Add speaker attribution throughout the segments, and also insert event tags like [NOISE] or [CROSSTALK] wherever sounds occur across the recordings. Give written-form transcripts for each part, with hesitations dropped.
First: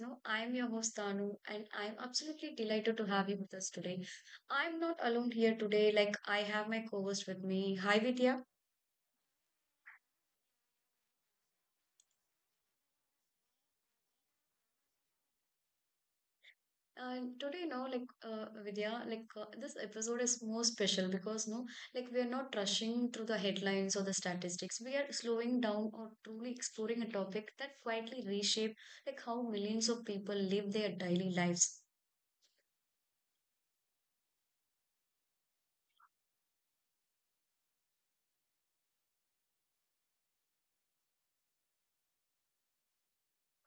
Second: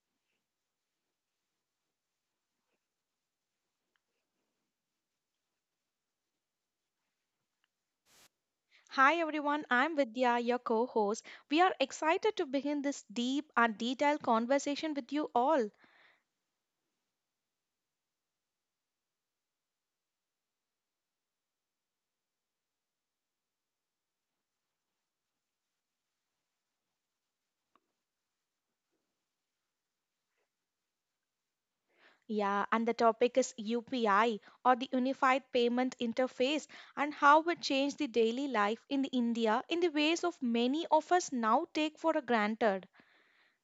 Speaker 1: Now, I'm your host Tanu, and I'm absolutely delighted to have you with us today. I'm not alone here today; like I have my co-host with me. Hi Vidya.
Speaker 2: Hi everyone, I'm Vidya, your co host. We are excited to begin this deep and detailed conversation with you all.
Speaker 1: And today, now, like Vidya, like this episode is more special because no, like we are not rushing through the headlines or the statistics. We are slowing down or truly exploring a topic that quietly reshape like how millions of people live their daily lives.
Speaker 2: Yeah, and the topic is UPI or the Unified Payment Interface and how it changed the daily life in the India in the ways of many of us now take for granted.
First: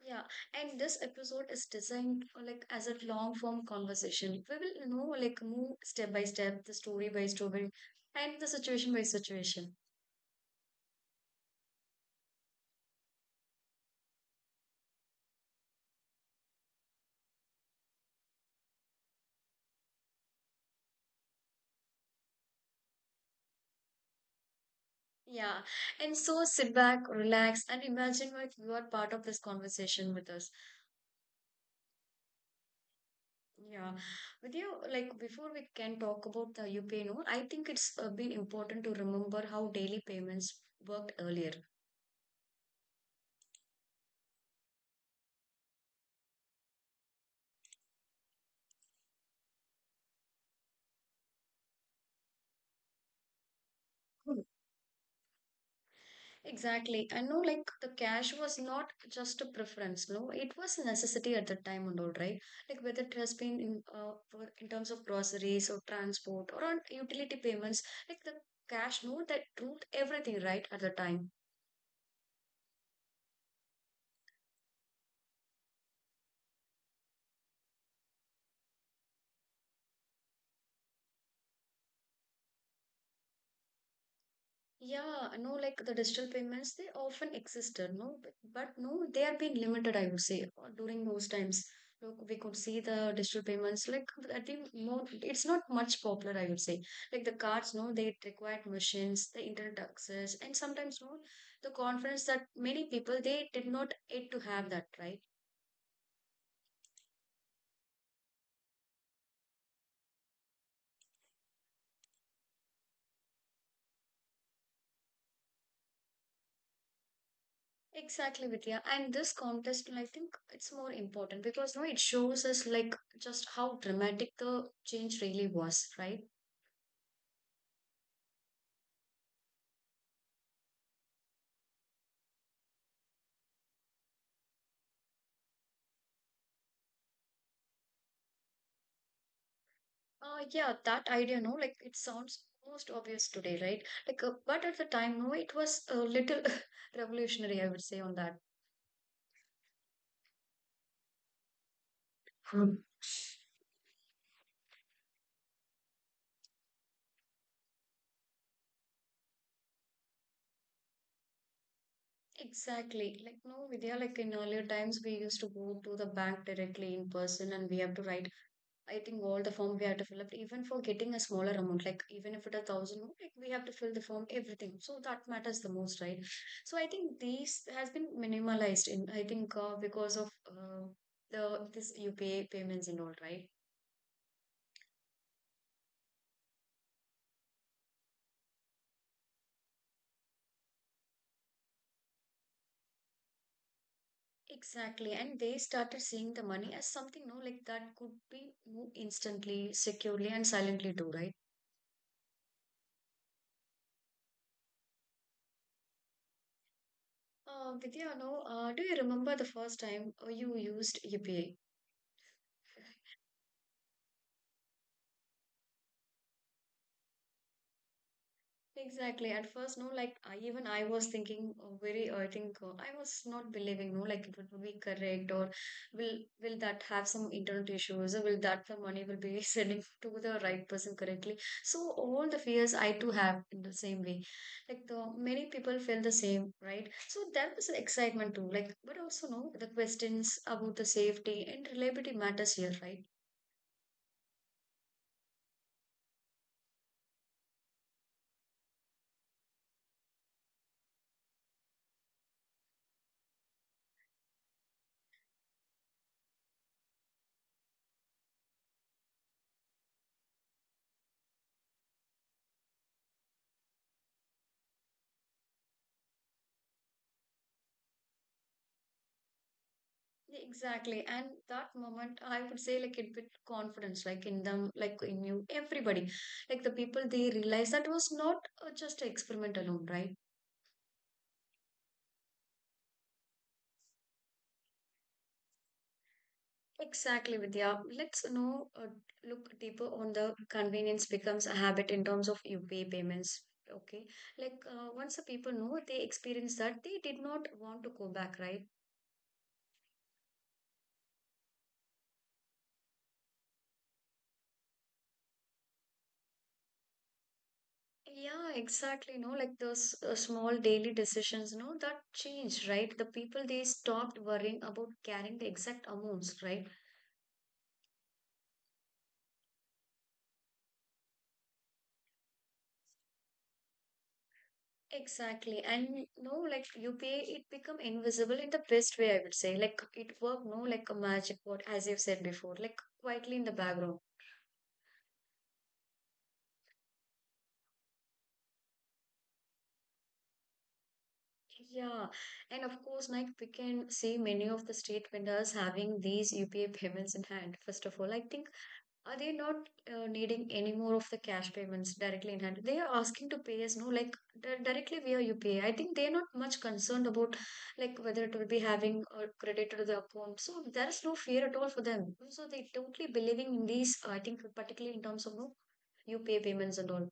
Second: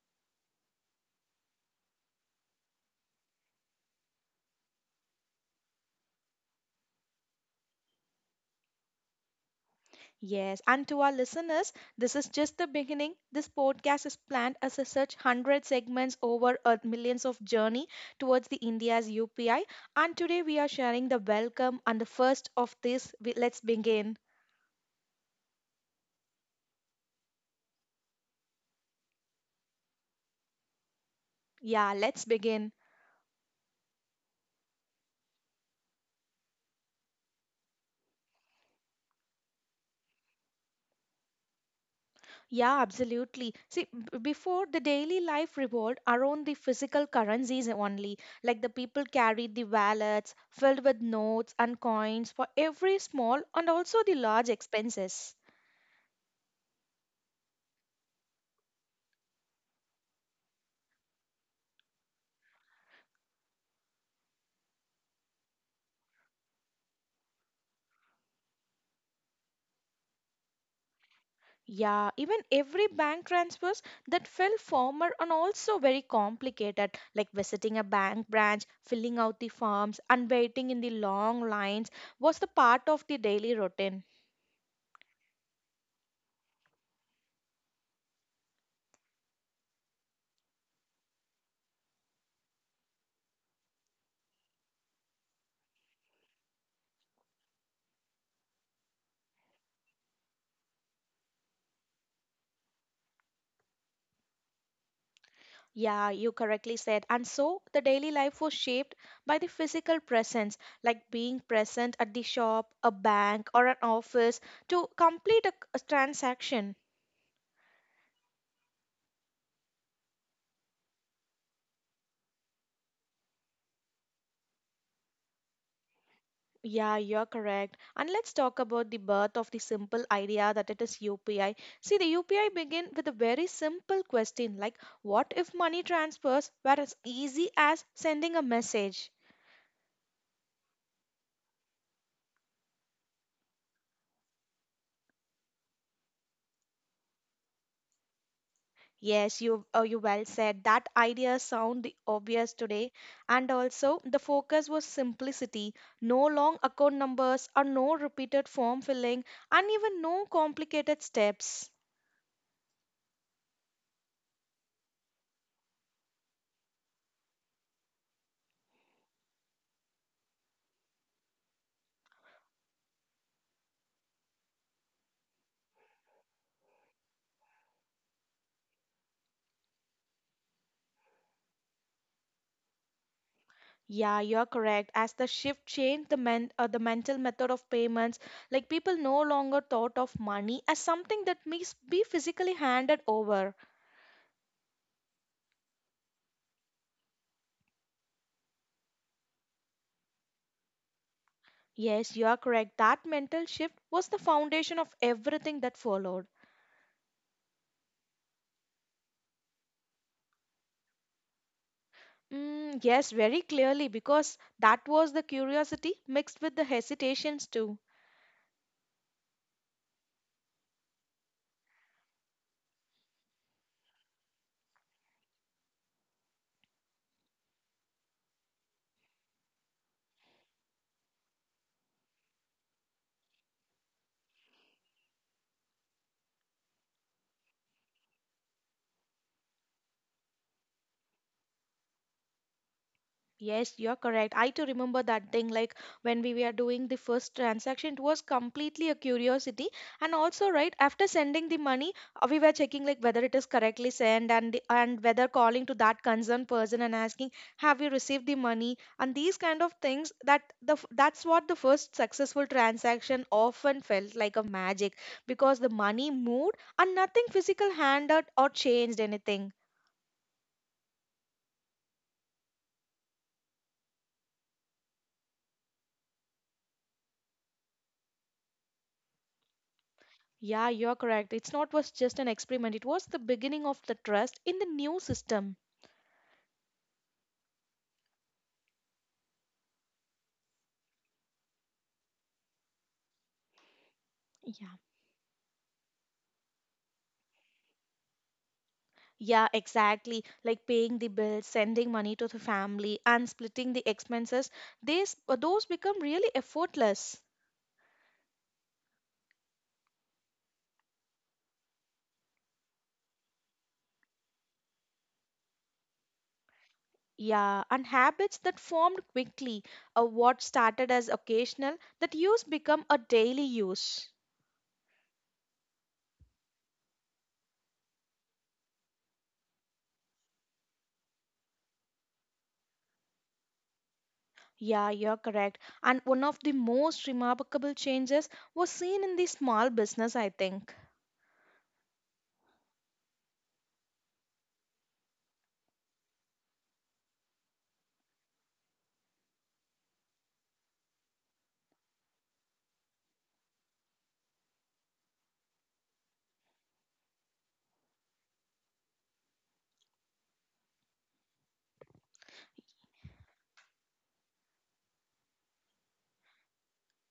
Speaker 1: Yeah, and this episode is designed for like as a long form conversation. We will, like move step by step, the story by story, and the situation by situation.
Speaker 2: Yes, and to our listeners, this is just the beginning. This podcast is planned as a such 100 segments over a millions of journey towards the India's UPI. And today we are sharing the welcome and the first of this. Let's begin.
Speaker 1: Yeah, and so sit back, relax, and imagine like you are part of this conversation with us.
Speaker 2: Yeah, let's begin.
Speaker 1: Yeah, with you, like before we can talk about the UPI note, I think it's been important to remember how daily payments worked earlier.
Speaker 2: Yeah, absolutely. See, before the daily life revolved around the physical currencies only. Like the people carried the wallets filled with notes and coins for every small and also the large expenses.
Speaker 1: Exactly. I know like the cash was not just a preference, no, it was a necessity at the time and all, right? Like whether it has been in for, in terms of groceries or transport or on utility payments, like the cash no, that ruled everything, right, at the time.
Speaker 2: Yeah, even every bank transfers that fell former and also very complicated, like visiting a bank branch, filling out the forms, and waiting in the long lines was the part of the daily routine.
Speaker 1: Yeah, no, like the digital payments, they often existed, no, but no, they have been limited, I would say, during those times. Look, we could see the digital payments, like I think more, it's not much popular, I would say. Like the cards, no, they required machines, the internet access, and sometimes, no, the confidence that many people they did not get to have that, right?
Speaker 2: Yeah, you correctly said. And so the daily life was shaped by the physical presence, like being present at the shop, a bank, or an office to complete a transaction.
Speaker 1: Exactly, Vidya. And this contest, I think it's more important because no, it shows us like just how dramatic the change really was, right?
Speaker 2: Yeah, you're correct. And let's talk about the birth of the simple idea that it is UPI. See, the UPI begin with a very simple question like, what if money transfers were as easy as sending a message?
Speaker 1: Yeah, that idea, no, like it sounds most obvious today, right? Like, but at the time, no, it was a little [LAUGHS] revolutionary, I would say, on that.
Speaker 2: Yes, you well said. That idea sound the obvious
Speaker 1: Hmm.
Speaker 2: today, and also the focus was simplicity. No long account numbers, or no repeated form filling, and even no complicated steps.
Speaker 1: Exactly. Like, no, Vidya, like in earlier times, we used to go to the bank directly in person and we have to write. I think all the form we have to fill up, even for getting a smaller amount, like even if it 1,000, like we have to fill the form, everything. So that matters the most, right? So I think these has been minimalized in, I think, because of the this UPI payments and all, right?
Speaker 2: Yeah, you're correct. As the shift changed the men the mental method of payments, like people no longer thought of money as something that must be physically handed over.
Speaker 1: Exactly. And they started seeing the money as something, no, like that could be moved instantly, securely, and silently too, right?
Speaker 2: Yes, you are correct. That mental shift was the foundation of everything that followed.
Speaker 1: Vidya, no, do you remember the first time you used UPI?
Speaker 2: Mm, yes, very clearly, because that was the curiosity mixed with the hesitations too.
Speaker 1: Exactly. At first, no, like even I was thinking very, I think I was not believing, no, like it would be correct or will that have some internal issues or will that the money will be [LAUGHS] sending to the right person correctly? So all the fears I too have in the same way. Like the many people feel the same, right? So that was an excitement too. Like, but also no, the questions about the safety and reliability matters here, right?
Speaker 2: Yes, you're correct. I too remember that thing like when we were doing the first transaction, it was completely a curiosity. And also, right, after sending the money, we were checking like whether it is correctly sent and whether calling to that concerned person and asking, have you received the money? And these kind of things that that's what the first successful transaction often felt like a magic because the money moved and nothing physical handed or changed anything.
Speaker 1: Yeah, exactly. And that moment, I would say, like, it with confidence, like, in them, like, in you, everybody, like, the people, they realize that was not just an experiment alone, right?
Speaker 2: Yeah, you're correct. It's not was just an experiment. It was the beginning of the trust in the new system.
Speaker 1: Exactly, Vidya. Let's know, look deeper on the convenience becomes a habit in terms of UPI payments. Okay. Like,
Speaker 2: Yeah.
Speaker 1: once the people know they experience that, they did not want to go back, right?
Speaker 2: Yeah, exactly. Like paying the bills, sending money to the family, and splitting the expenses. These those become really effortless.
Speaker 1: Yeah, exactly. No, like those small daily decisions, no, that change, right? The people they stopped worrying about carrying the exact amounts, right?
Speaker 2: Yeah, and habits that formed quickly. What started as occasional, that use become a daily use.
Speaker 1: Exactly. And no, like you pay, it become invisible in the best way, I would say. Like it worked, no, like a magic word, as you've said before, like quietly in the background.
Speaker 2: Yeah, you're correct. And one of the most remarkable changes was seen in the small business, I think.
Speaker 1: Yeah. And of course, like we can see many of the street vendors having these UPA payments in hand. First of all, I think are they not needing any more of the cash payments directly in hand? They are asking to pay us, no, like directly via UPI. Think they're not much concerned about like whether it will be having or credit to the account. So there is no fear at all for them. So they totally believing in these, I think, particularly in terms of no UPI payments and all.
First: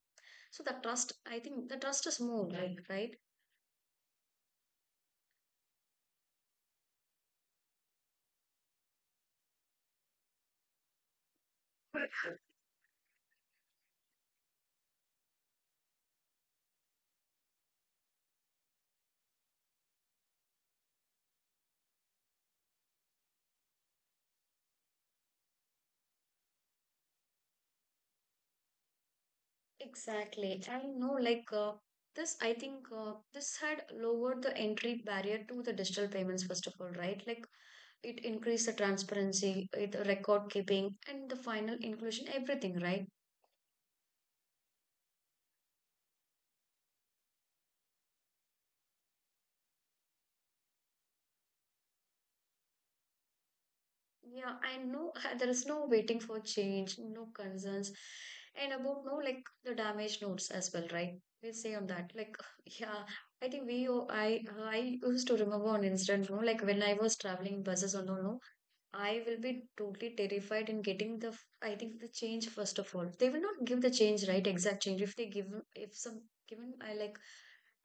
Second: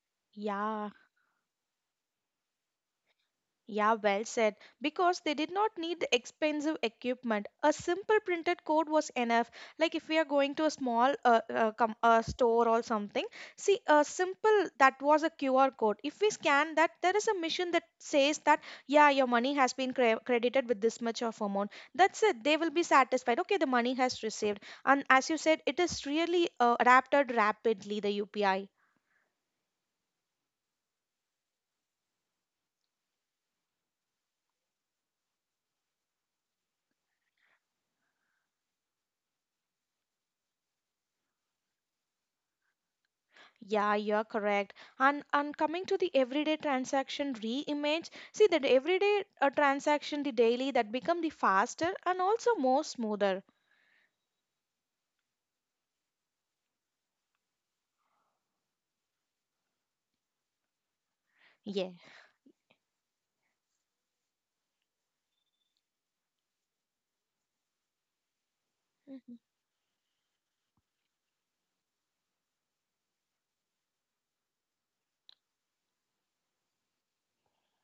Speaker 1: So the
Speaker 2: Yeah.
Speaker 1: trust, I think the trust is more like, right?
Speaker 2: Yeah, well said. Because they did not need the expensive equipment. A simple printed code was enough. Like if we are going to a small store or something, see a simple that was a QR code. If we scan that, there is a machine that says that yeah, your money has been credited with this much of amount. That's it. They will be satisfied. Okay, the money has received. And as you said, it is really adapted rapidly the UPI.
Speaker 1: Exactly. I know, like this, I think this had lowered the entry barrier to the digital payments, first of all, right? Like it increase the transparency, it record keeping and the final inclusion, everything, right.
Speaker 2: Yeah, you're correct. And coming to the everyday transaction re-image, see that everyday transaction, the daily that become the faster and also more smoother.
Speaker 1: Yeah, I know. [LAUGHS] There is no waiting for change, no concerns, and about no, like the damage notes as well, right? We'll say on
Speaker 2: Yeah.
Speaker 1: that, like. [LAUGHS] Yeah. I think we oh, I used to remember an incident, no, like when I was traveling buses or no, I will
Speaker 2: Mhm.
Speaker 1: be totally terrified in getting the, I think, the change, first of all. They will not give the change, right? Exact change. If they give, if some given, I like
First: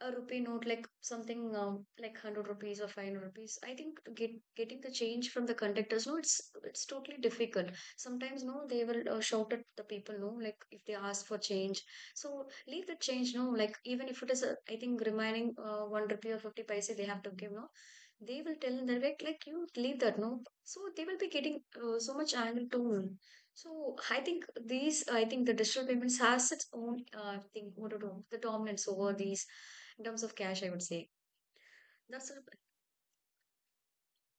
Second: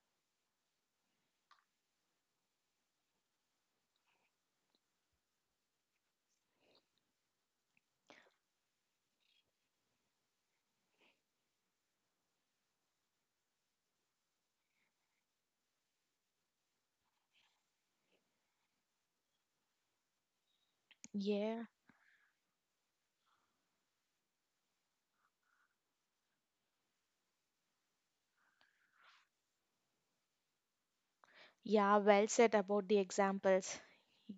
Speaker 1: a rupee note, like something like 100 rupees or 500 rupees, I think to getting the change from the conductors, no, it's totally difficult. Sometimes, no, they will shout at the people, no, like if they ask for change. So leave the change, no, like even if it is, I think remaining 1 rupee or 50 paise, they have to give, no, they will tell direct, like you leave that, no, so they will be getting
Speaker 2: Yeah.
Speaker 1: so much anger too. So I think these, I think the digital payments has its own thing, what do you know, the dominance over these in terms of cash, I would say.
Speaker 2: Yeah, well
Speaker 1: that's a-
Speaker 2: said about the examples.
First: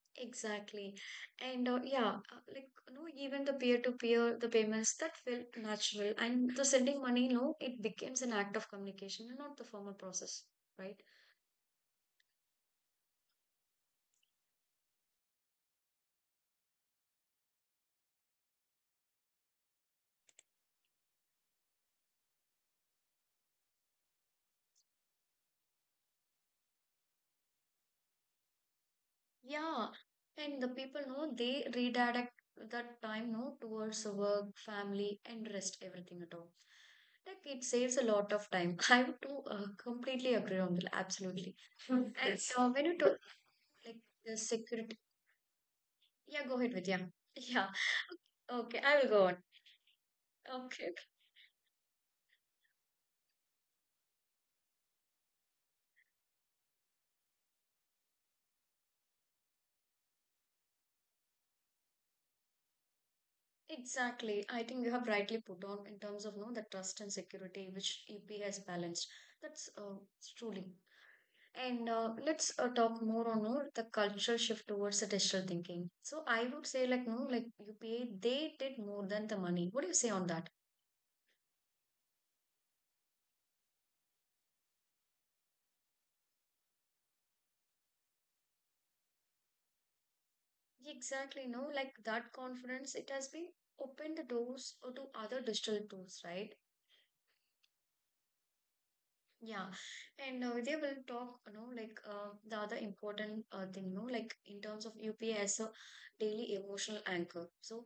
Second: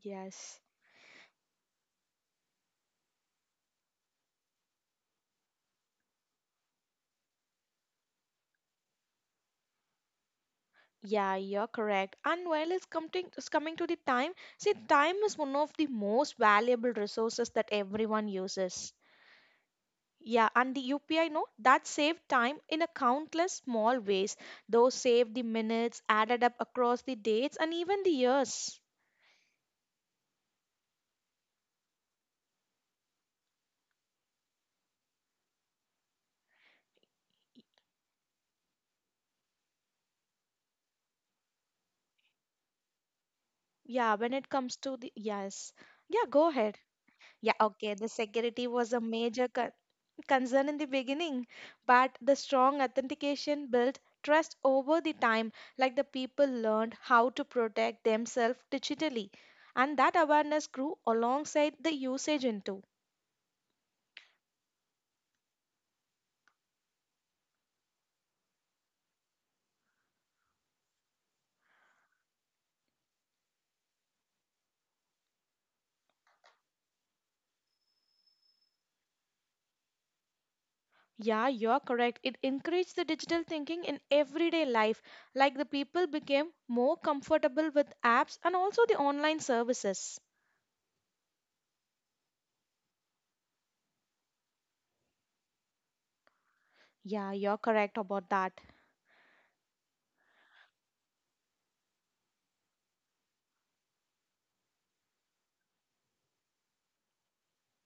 Speaker 2: Yes.
Speaker 1: exactly. And yeah, like no, even the peer to peer the payments that felt natural, and the sending money, no, it becomes an act of communication and not the formal process, right.
Speaker 2: Yeah, you're correct. And while it's coming to the time, see, time is one of the most valuable resources that everyone uses. Yeah, and the UPI note that saved time in a countless small ways. Those saved the minutes, added up across the dates and even the years.
Speaker 1: Yeah, and the people know they redirect that time no towards the work, family, and rest everything at all. Like it saves a lot of time. [LAUGHS] I would to completely agree on that. Absolutely. [LAUGHS] Mm. And yes, when you talk like
Speaker 2: Yeah, when
Speaker 1: the
Speaker 2: it comes to
Speaker 1: security,
Speaker 2: the yes. Yeah,
Speaker 1: yeah,
Speaker 2: go
Speaker 1: go ahead
Speaker 2: ahead.
Speaker 1: with [LAUGHS] yeah,
Speaker 2: Yeah,
Speaker 1: yeah.
Speaker 2: okay. The security
Speaker 1: Okay,
Speaker 2: was a
Speaker 1: I will go on.
Speaker 2: major concern in the
Speaker 1: Okay, okay.
Speaker 2: beginning, but the strong authentication built trust over the time, like the people learned how to protect themselves digitally. And that awareness grew alongside the usage into.
Speaker 1: Exactly. I think you have rightly put on in terms of no the trust and security which EP has balanced. That's truly. And let's talk more on the cultural shift towards the digital thinking. So I would say like no, like UPA, they did more than the money. What do you say on that?
Speaker 2: Yeah, you're correct. It encouraged the digital thinking in everyday life, like the people became more comfortable with apps and also the online services.
Speaker 1: Exactly, no, like that confidence, it has been opened the doors to other digital tools, right?
Speaker 2: Yeah, you're correct about that.
Speaker 1: Yeah, and they will talk, like the other important thing, like in terms of UPI as a daily emotional anchor. So,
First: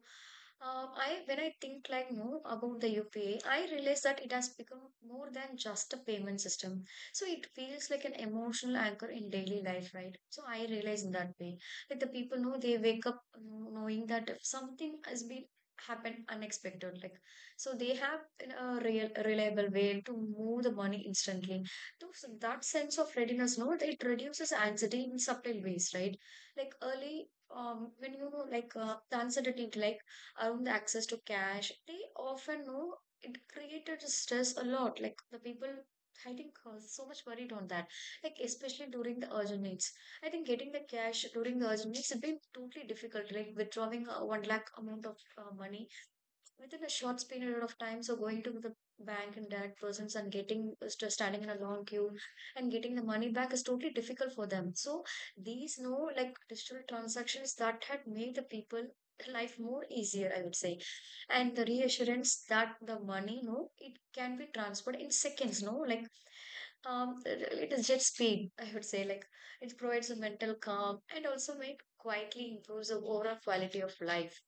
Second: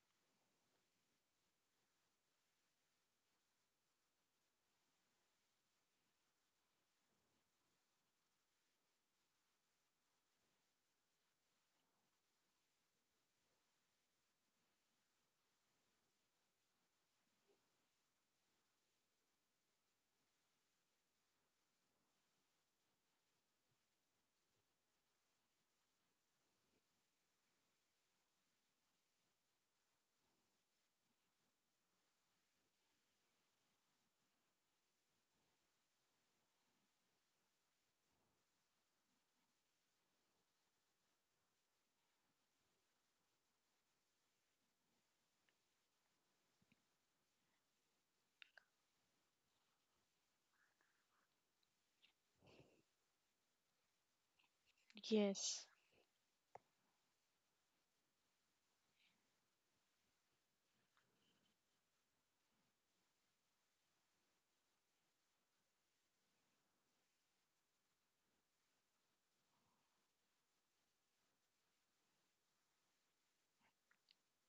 Speaker 1: I when I think like no about the UPI, I realize that it has become more than just a payment system. So it feels like an emotional anchor in daily life, right? So I realize in that way, like the people know they wake up, knowing that if something has been happened unexpected, like so they have a real reliable way to move the money instantly, so that sense of readiness, no, it reduces anxiety in subtle ways, right. Like early, when like the uncertainty, like around the access to cash, they often know it created stress a lot. Like the people, I think, so much worried on that, like especially during the urgent needs. I think getting the cash during the urgent needs has been totally difficult, like withdrawing 1 lakh amount of money within a short period of time, so going to the bank and that persons and getting standing in a long queue and getting the money back is totally difficult for them, so
Speaker 2: Yes.
Speaker 1: these no, like digital transactions that had made the people life more easier, I would say, and the reassurance that the money, no, it can be transferred in seconds, no, like it is just speed, I would say, like it provides a mental calm and also make quietly improves the overall quality of life.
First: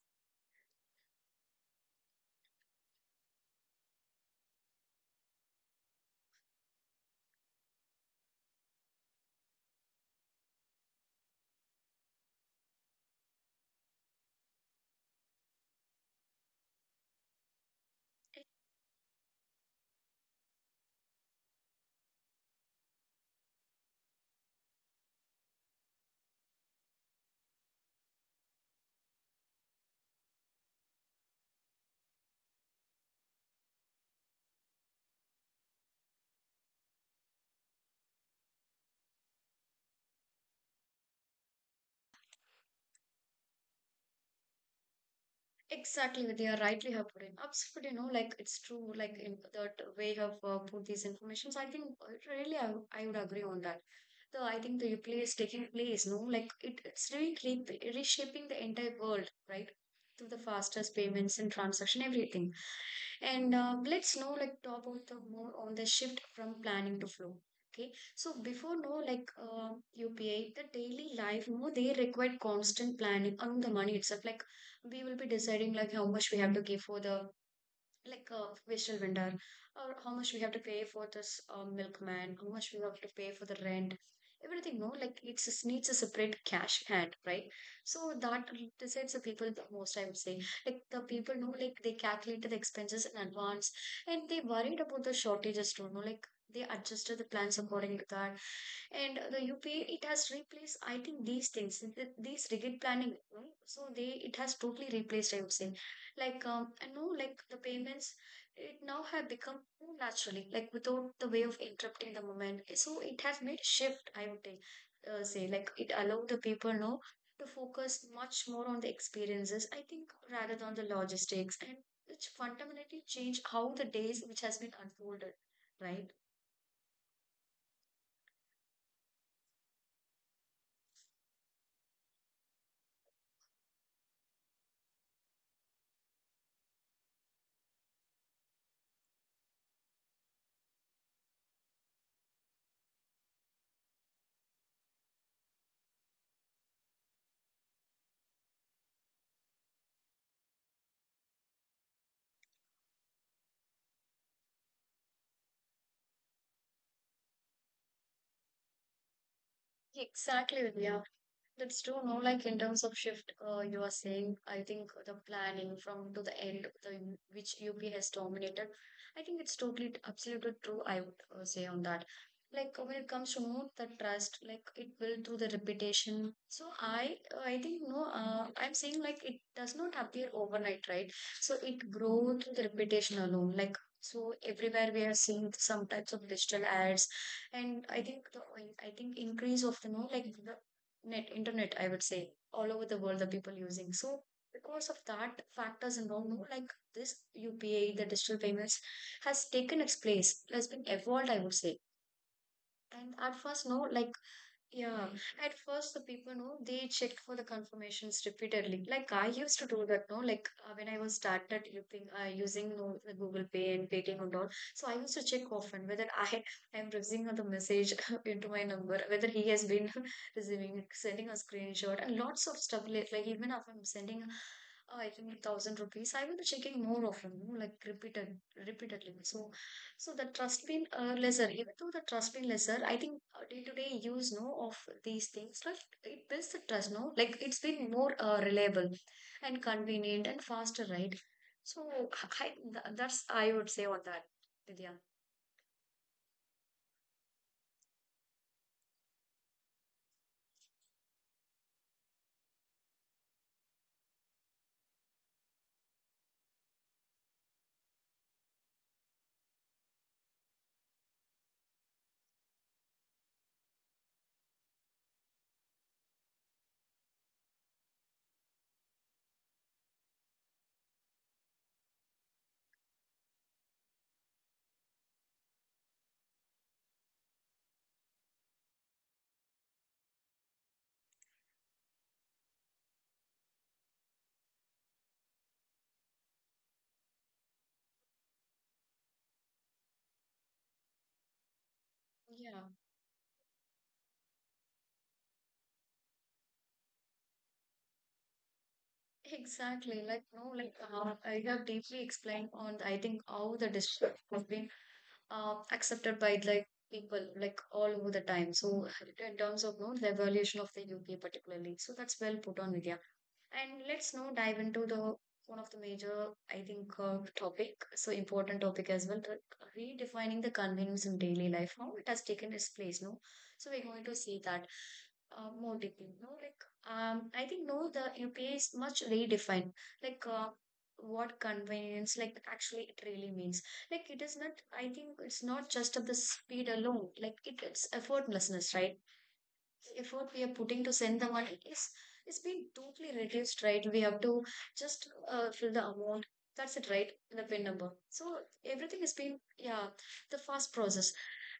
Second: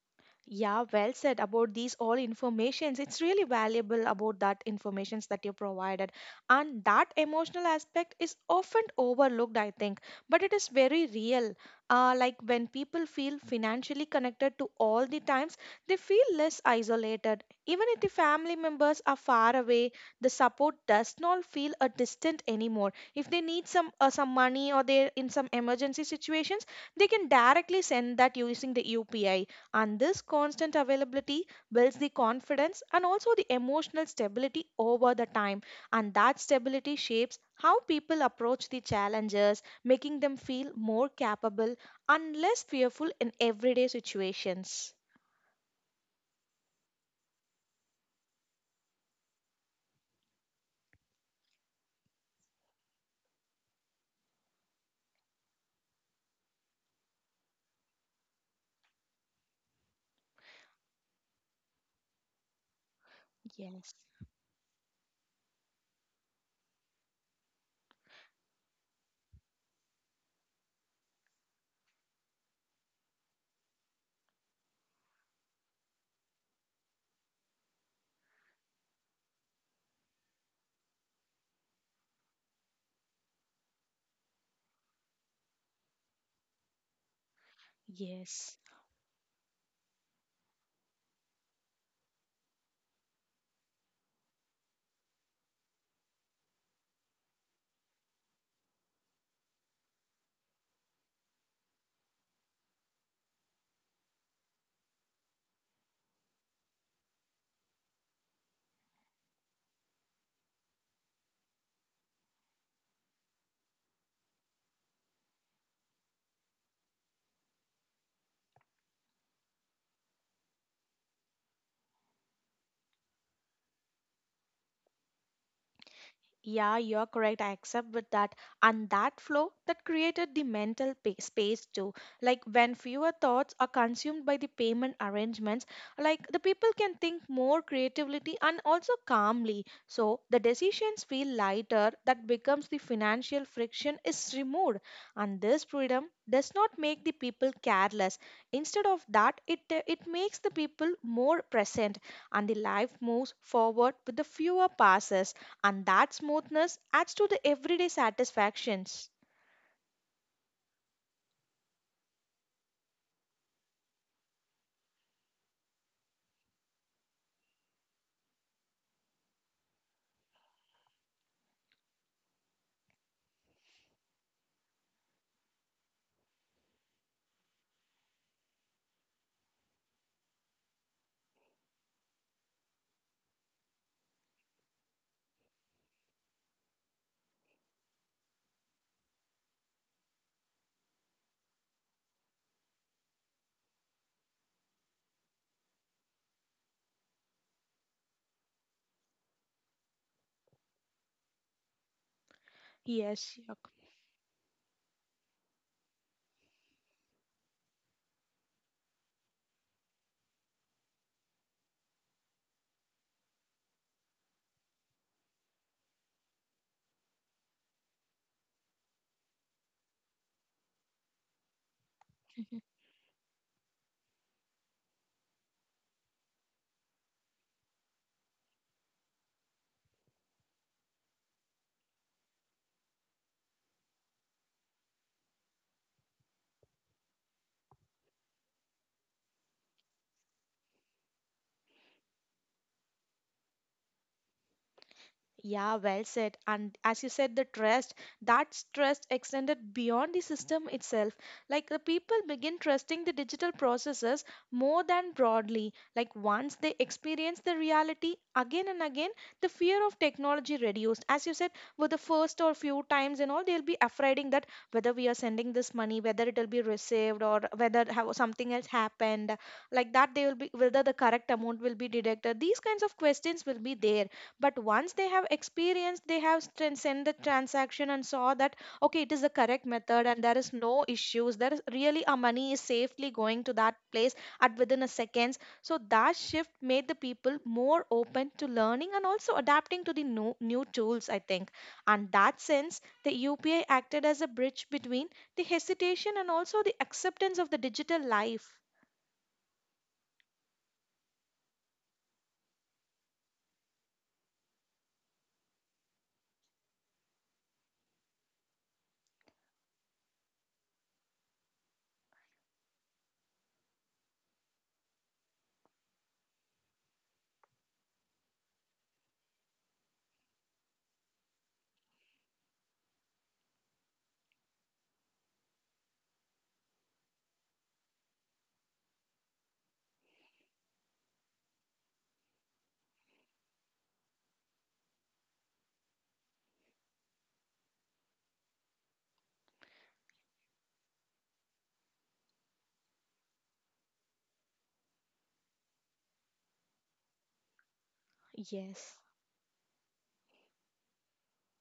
Speaker 2: Yeah, well said about these all informations. It's really valuable about that informations that you provided. And that emotional aspect is often overlooked, I think, but it is very real. Like when people feel financially connected to all the times, they feel less isolated. Even if the family members are far away, the support does not feel a distant anymore. If they need some money or they're in some emergency situations, they can directly send that using the UPI, and this constant availability builds the confidence and also the emotional stability over the time. And that stability shapes how people approach the challenges, making them feel more capable and less fearful in everyday situations.
Speaker 1: Exactly, they are rightly have put in. Absolutely, no, like it's true. Like in that way have put these informations. I think really, I would agree on that. The I think the play is taking place. No, like it's really reshaping the entire world, right? Through the fastest payments and transaction, everything. And
Speaker 2: Yes,
Speaker 1: let's know like talk about the more on the shift from planning to flow. Okay, so before no like UPI, the daily life, no, they required constant planning on the money itself. Like we will be deciding like how much we have to give for the like a wasteful vendor, or how much we have to pay for this milkman, how much we have to pay for the rent, everything, no, like it's just needs a separate cash hand, right? So that
Speaker 2: yes.
Speaker 1: decides the people the most, I would say. Like the people know, like they calculated the expenses in advance, and they worried about the shortages too, no, like they adjusted the plans according to that. And the UPA, it has replaced, I think, these things, these rigid planning, no? So they, it has totally replaced, I would say. Like I know, like the payments, it now have become more naturally, like without the way of interrupting the moment. So it has made shift, I would take, say, like it allowed the people now to focus much more on the experiences, I think, rather than the logistics, and which fundamentally changed how the days which has been unfolded, right?
Speaker 2: Yeah, you're correct. I accept with that. And that flow that created the mental space too. Like when fewer thoughts are consumed by the payment arrangements, like the people can think more creatively and also calmly. So the decisions feel lighter. That becomes the financial friction is removed. And this freedom does not make the people careless. Instead of that, it makes the people more present, and the life moves forward with the fewer passes and that smoothness adds to the everyday satisfactions.
Speaker 1: Exactly, Vidya. That's true, no, like in terms of shift, you are saying, I think the planning from to the end, the which UP has dominated, I think it's totally, absolutely true, I would say on that. Like when it comes to know the trust, like it built through the reputation. So I think, no, I'm saying, like it does not appear overnight, right? So it grows through the reputation alone. Like so, everywhere we are seeing some types of digital ads, and I think the, I think increase of the, no, like the net internet, I would say, all over the world the people using. So because of that factors and all, no, like this UPI, the digital payments, has taken its place, has been evolved, I would say. And
Speaker 2: Yes,
Speaker 1: at
Speaker 2: Yak.
Speaker 1: first, no, like yeah, at first the people know, they checked for the confirmations repeatedly. Like I used to do that, no, like when I was started using no, the Google Pay and Paytm and all. So I used to check often whether [LAUGHS] I am receiving the message [LAUGHS] into my number, whether he has been [LAUGHS] receiving, sending a screenshot, and lots of stuff. Like even if I'm sending, I think 1,000 rupees, I will be checking more often, no, like repeatedly. So so the trust been lesser, even though the trust been lesser, I think day to day use, no, of these things, like it builds the trust, no, like it's been more reliable and convenient and faster, right? So I, that's I would say on that, Vidya.
Speaker 2: Yeah, well said. And as you said, the trust, that trust extended beyond the system itself. Like the people begin trusting the digital processes more than broadly. Like once they experience the reality again and again, the fear of technology reduced. As you said, with the first or few times and all, they'll be afraiding that whether we are sending this money, whether it'll be received or whether how something else happened, like that they will be whether the correct amount will be deducted. These kinds of questions will be there, but once they have experienced they have transcended the transaction and saw that okay it is the correct method and there is no issues, there is really our money is safely going to that place at within a seconds. So that shift made the people more open to learning and also adapting to the new tools I think, and that
Speaker 1: Yeah.
Speaker 2: sense the UPI acted as a bridge between the hesitation and also the acceptance of the digital life.
Speaker 1: Exactly, like no, like I have deeply explained on, I think, how the district has been accepted by like people, like all over the time. So in terms of, no, the evolution of the UK particularly, so that's well put on, Vidya. And let's now dive into the one of the major, I think, topic. So important topic as well, the redefining the convenience in daily life. How it has taken its place, no? So we're going to see that more deeply, no? Like, I think, no, the UPA is much redefined. Like, what convenience, like, actually, it really means. Like, it is not. I think it's not just of the speed alone. Like, it's effortlessness, right? Effort we are putting to send the money is being totally reduced, right? We have to just fill the amount. That's it, right? The pin number. So
Speaker 2: Yes.
Speaker 1: everything is being, yeah, the fast process.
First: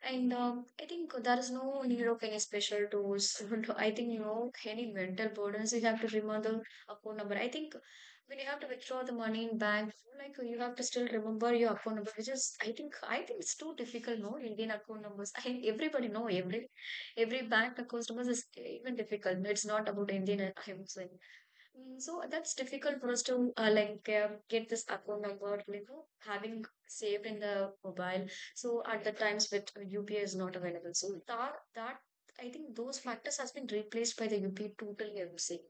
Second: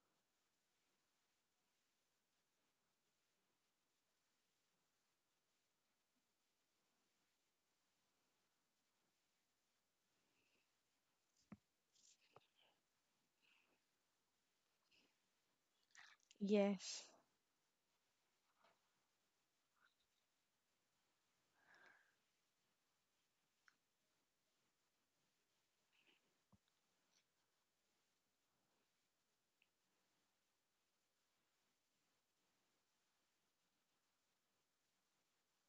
Speaker 1: And I think there is no need of any special tools. [LAUGHS] I think, you know, any mental burdens. You have to remember the account number. I think when you have to withdraw the money in bank, like you have to still remember your account number, which is, I think it's too difficult. No, Indian account numbers. [LAUGHS] I everybody know
Speaker 2: Yes.
Speaker 1: every bank customers is even difficult. It's not about Indian, I would say. Mm. So that's difficult for us to get this account number, you know, having saved in the mobile. So at the times with UPI is not available. So that I think those factors has been replaced by the UPI totally, I would say.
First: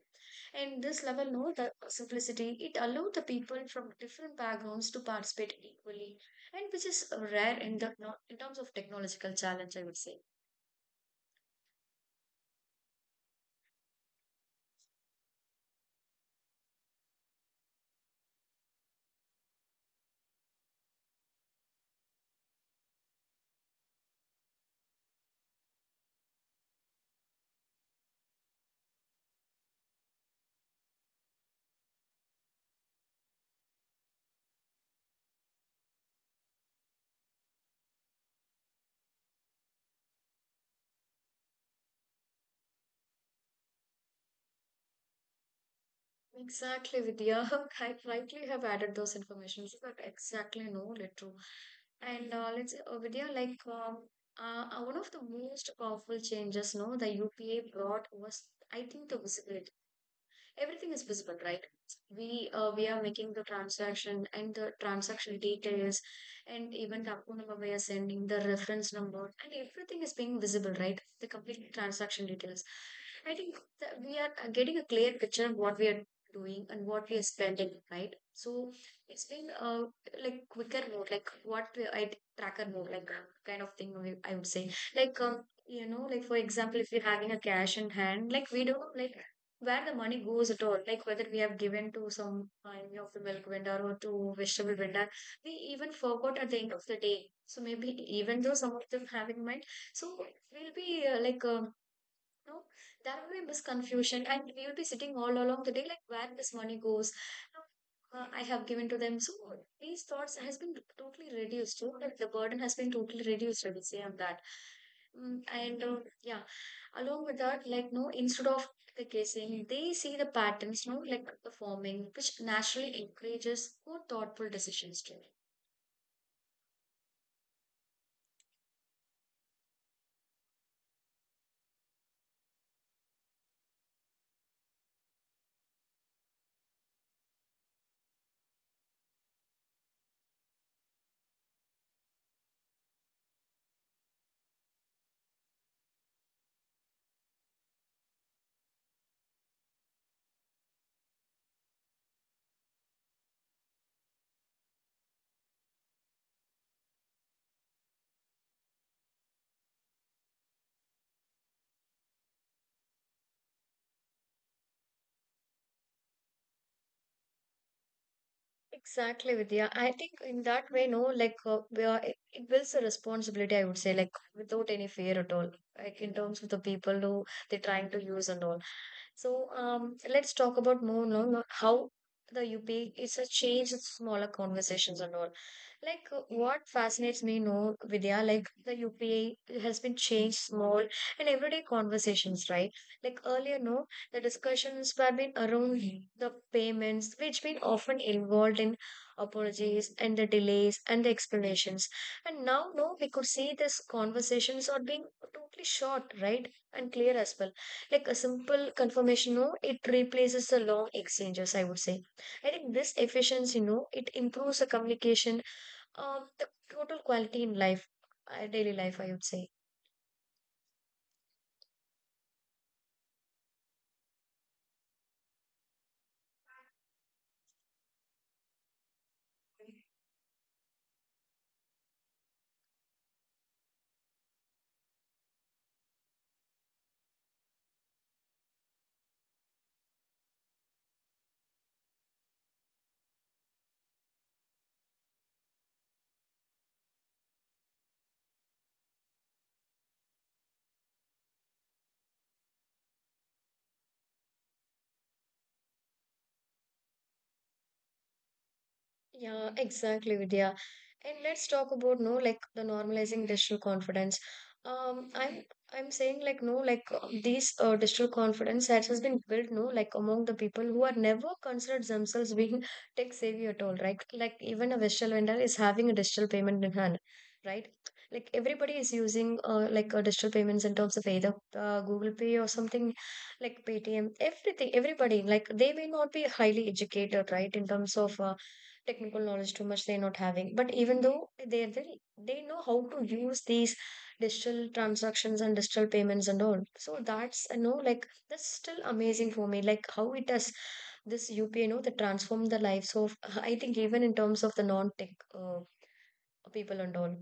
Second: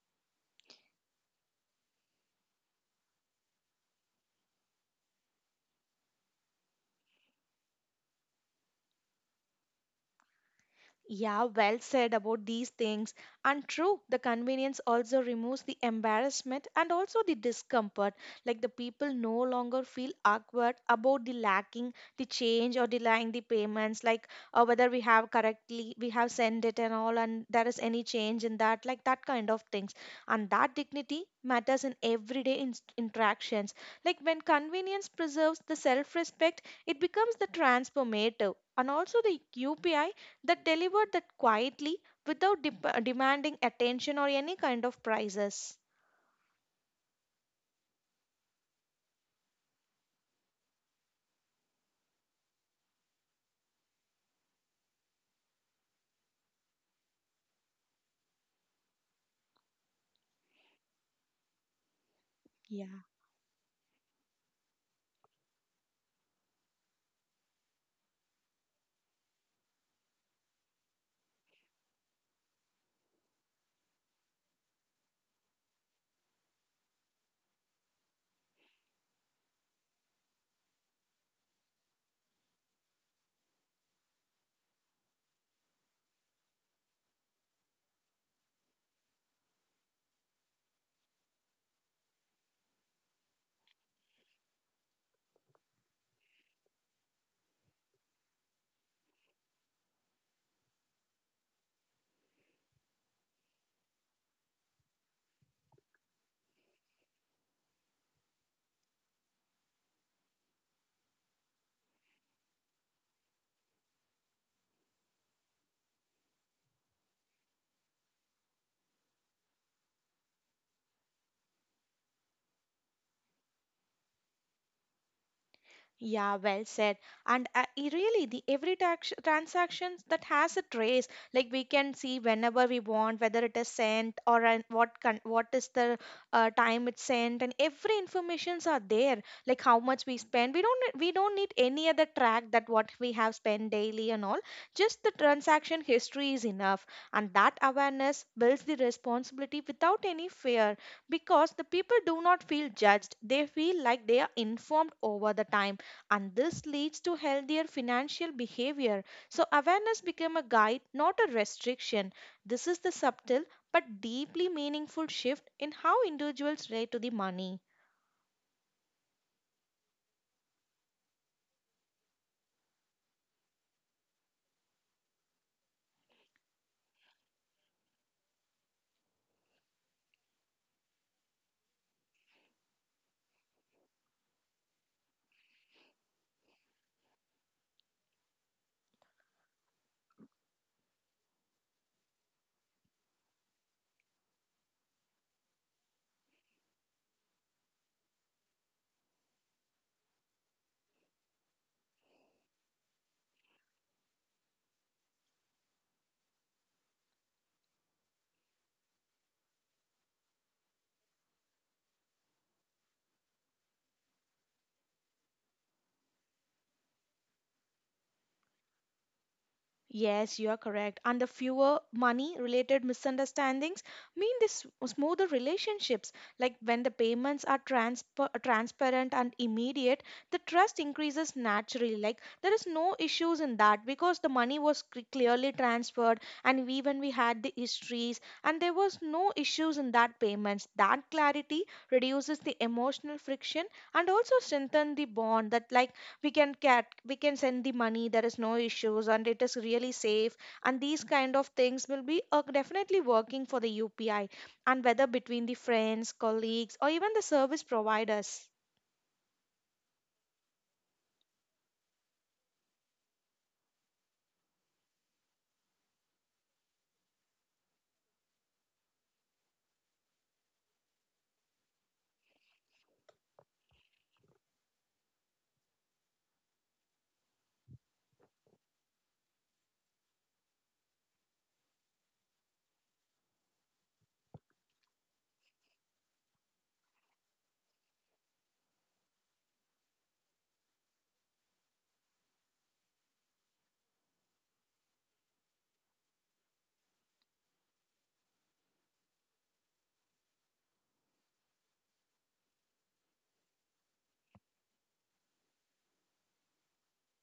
Speaker 1: And this level, no, the simplicity, it allowed the people from different backgrounds to participate equally, and which is rare in the in terms of technological challenge, I would say.
Speaker 2: Yeah, well said about these things. And true, the convenience also removes the embarrassment and also the discomfort. Like the people no longer feel awkward about the lacking the change or denying the payments, like whether we have correctly, we have sent it and all, and there is any change in that, like that kind of things. And that dignity matters in everyday interactions. Like when convenience preserves the self respect, it becomes the transformative. And also the UPI that delivered that quietly without demanding attention or any kind of prizes.
Speaker 1: Exactly, Vidya. [LAUGHS] I rightly have added those informations, but exactly, no, Little. And let's Vidya, like one of the most powerful changes, no, the UPA brought was, I think, the visibility, everything is visible, right? We we
Speaker 2: Yeah.
Speaker 1: are making the transaction and the transaction details, and even the account number we are sending, the reference number, and everything is being visible, right? The complete transaction details, I think, that we are getting a clear picture of what we are doing and what we are spending, right? So it's been like quicker mode, like what we, I tracker mode, like kind of thing I would say. Like you know, like for example, if you're having a cash in hand, like we don't like where the money goes at all, like whether we have given to some kind of the milk vendor or to vegetable vendor, we even forgot at the end of the day. So maybe even though some of them have in mind, so we'll be like no, there will be misconfusion, and we will be sitting all along the day like where this money goes. No, I have given to them. So these thoughts has been totally reduced. So that the burden has been totally reduced, I would say on that. Mm, and yeah, along with that, like no, instead of the guessing, they see the patterns, no, like the forming, which naturally encourages more thoughtful decisions too.
Speaker 2: Yeah, well said. And really, the every tax transactions that has a trace, like we can see whenever we want, whether it is sent or an, what is the time it's sent, and every informations are there, like how much we spend. We don't need any other track that what we have spent daily and all. Just the transaction history is enough, and that awareness builds the responsibility without any fear, because the people do not feel judged. They feel like they are informed over the time and this leads to healthier financial behavior. So awareness become a guide, not a restriction. This is the subtle but deeply meaningful shift in how individuals relate to the money.
Speaker 1: Exactly, Vidya. I think in that way, no, like we are, it builds a responsibility, I would say, like without any fear at all, like in terms of the people who they're trying to use and all. So let's talk about more, no, how the UP is a change in smaller conversations and all. Like what fascinates me, no, Vidya, like the UPA has been changed small in everyday conversations, right? Like earlier, no, the discussions were been around the payments, which been often involved in apologies and the delays and the explanations. And now, no, we could see these conversations are being totally short, right? And clear as well, like a simple confirmation, no, it replaces the long exchanges, I would say. I think this efficiency, no, it improves the communication, the total quality in life, daily life, I would say.
Speaker 2: Yes, you are correct. And the fewer money related misunderstandings mean this smoother relationships. Like when the payments are transparent and immediate, the trust increases naturally. Like there is no issues in that because the money was clearly transferred and we when we had the histories and there was no issues in that payments. That clarity reduces the emotional friction and also strengthen the bond that like we can get we can send the money there is no issues and it is really safe, and these kind of things will be definitely working for the UPI and whether between the friends colleagues or even the service providers.
Speaker 1: Yeah, exactly, Vidya. And let's talk about, no, like the normalizing digital confidence. Um, I'm I'm saying like no, like these digital confidence that has been built, no, like among the people who are never considered themselves being [LAUGHS] tech savvy at all, right? Like even a vegetable vendor is having a digital payment in hand, right? Like everybody is using digital payments in terms of either Google Pay or something like Paytm, everything, everybody like they may not be highly educated, right, in terms of technical knowledge too much they're not having, but even though they're very, they know how to use these digital transactions and digital payments and all. So that's, you know, like that's still amazing for me, like how it does this UPI, you know, that transform the lives of [LAUGHS] I think, even in terms of the non-tech people and all.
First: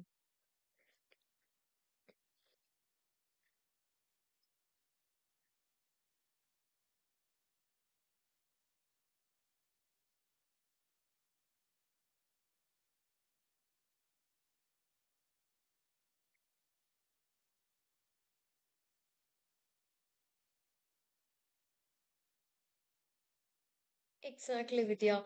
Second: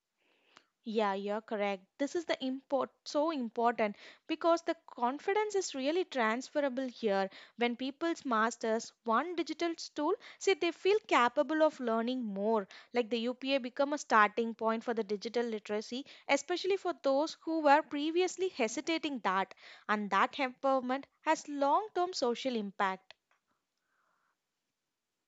Speaker 2: Yeah, you're correct. This is the import so important because the confidence is really transferable here. When people's masters one digital tool, say they feel capable of learning more. Like the UPA become a starting point for the digital literacy, especially for those who were previously hesitating that. And that empowerment has long-term social impact.
Speaker 1: Exactly, Vidya.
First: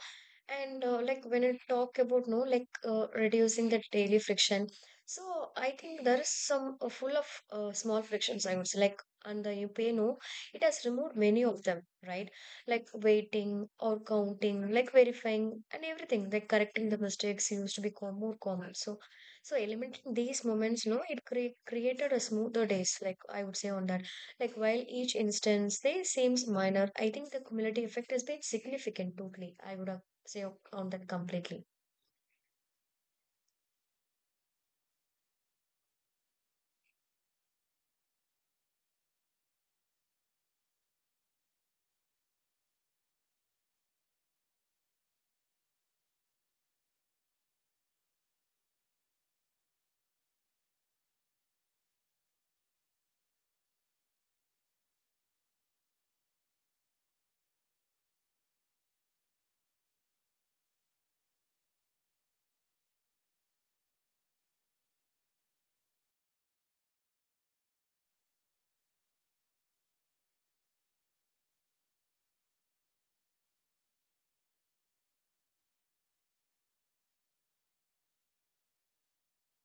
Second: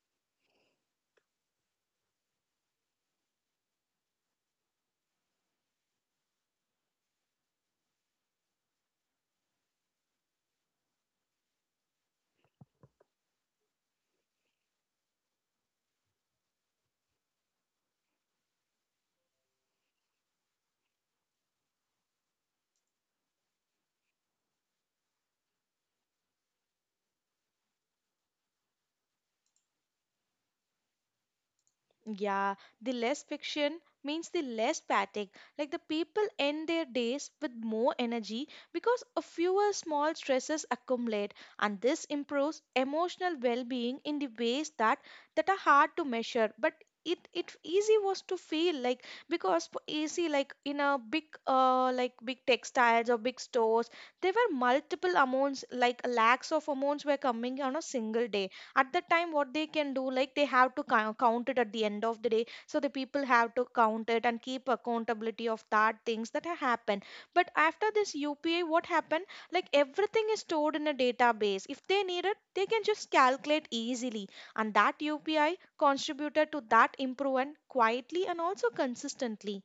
Speaker 1: And like when I talk about, no, like reducing the daily friction, so I think there is some full of small frictions, I would say, like on the you pay, no, it has removed many of them, right? Like waiting or counting, like verifying and everything, like correcting the mistakes used to be more common. So so eliminating these moments, no, it created a smoother days, like I would say on that. Like while each instance they seems minor, I think the cumulative effect has been significant totally, I would say on that completely.
Speaker 2: Yeah, the less fiction means the less fatigue. Like the people end their days with more energy because a fewer small stresses accumulate, and this improves emotional well-being in the ways that are hard to measure. But it easy was to feel like because for easy like in a big like big textiles or big stores, there were multiple amounts like lakhs of amounts were coming on a single day. At that time what they can do, like they have to count it at the end of the day, so the people have to count it and keep accountability of that things that have happened. But after this UPI, what happened, like everything is stored in a database. If they need it, they can just calculate easily, and that UPI contributed to that improvement quietly and also consistently.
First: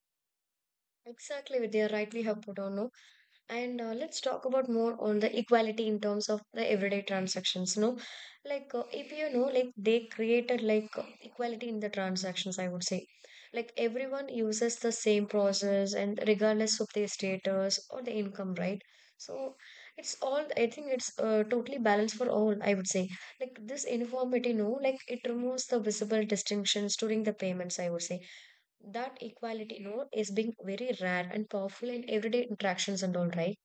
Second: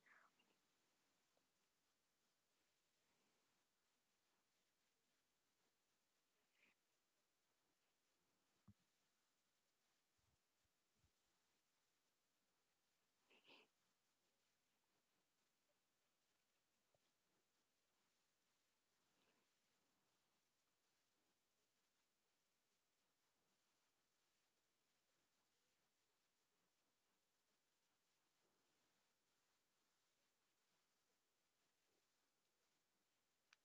Speaker 1: Exactly, Vidya, right? We have put on, no, and let's talk about more on the equality in terms of the everyday transactions. No, like if you know, like they created like equality in the transactions. I would say, like everyone uses the same process, and regardless of their status or the income, right? So it's all. I think it's totally balanced for all. I would say, like this uniformity, no, like it removes the visible distinctions during the payments. I would say that equality you know is being very rare and powerful in everyday interactions and all right,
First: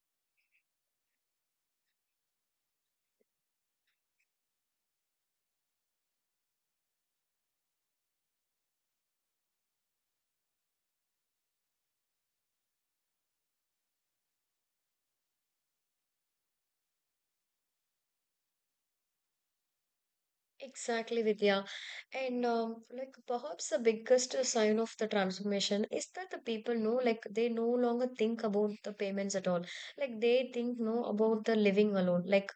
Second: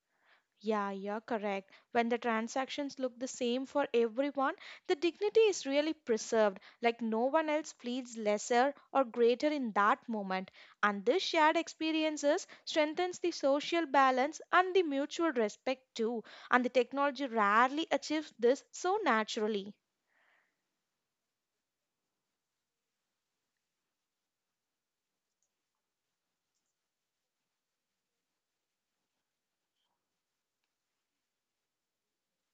Speaker 2: Yeah, you're correct. When the transactions look the same for everyone, the dignity is really preserved, like no one else feels lesser or greater in that moment. And this shared experiences strengthens the social balance and the mutual respect too. And the technology rarely achieves this so naturally.
Speaker 1: exactly Vidya. And like perhaps the biggest sign of the transformation is that the people know, like they no longer think about the payments at all. Like they think no about the living alone. like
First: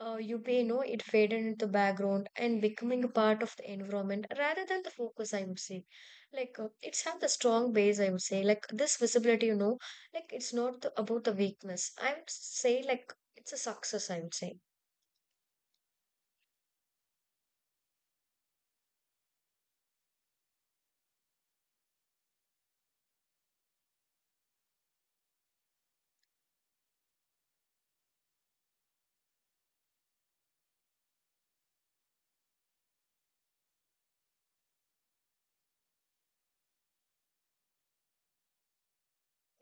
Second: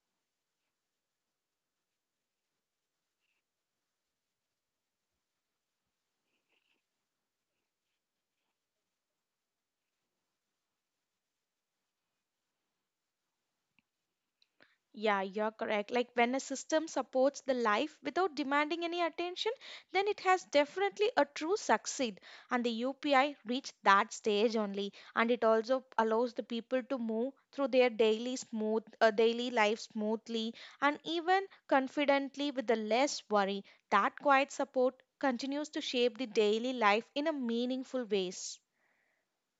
Speaker 1: uh, you may know it faded into the background and becoming a part of the environment rather than the focus, I would say. Like it's have the strong base, I would say. Like this visibility you know, like it's not the, about the weakness, I would say, like it's a success, I would say.
Speaker 2: Yeah, you're correct. Like when a system supports the life without demanding any attention, then it has definitely a true succeed. And the UPI reached that stage only. And it also allows the people to move through their daily smooth, daily life smoothly and even confidently with the less worry. That quiet support continues to shape the daily life in a meaningful ways.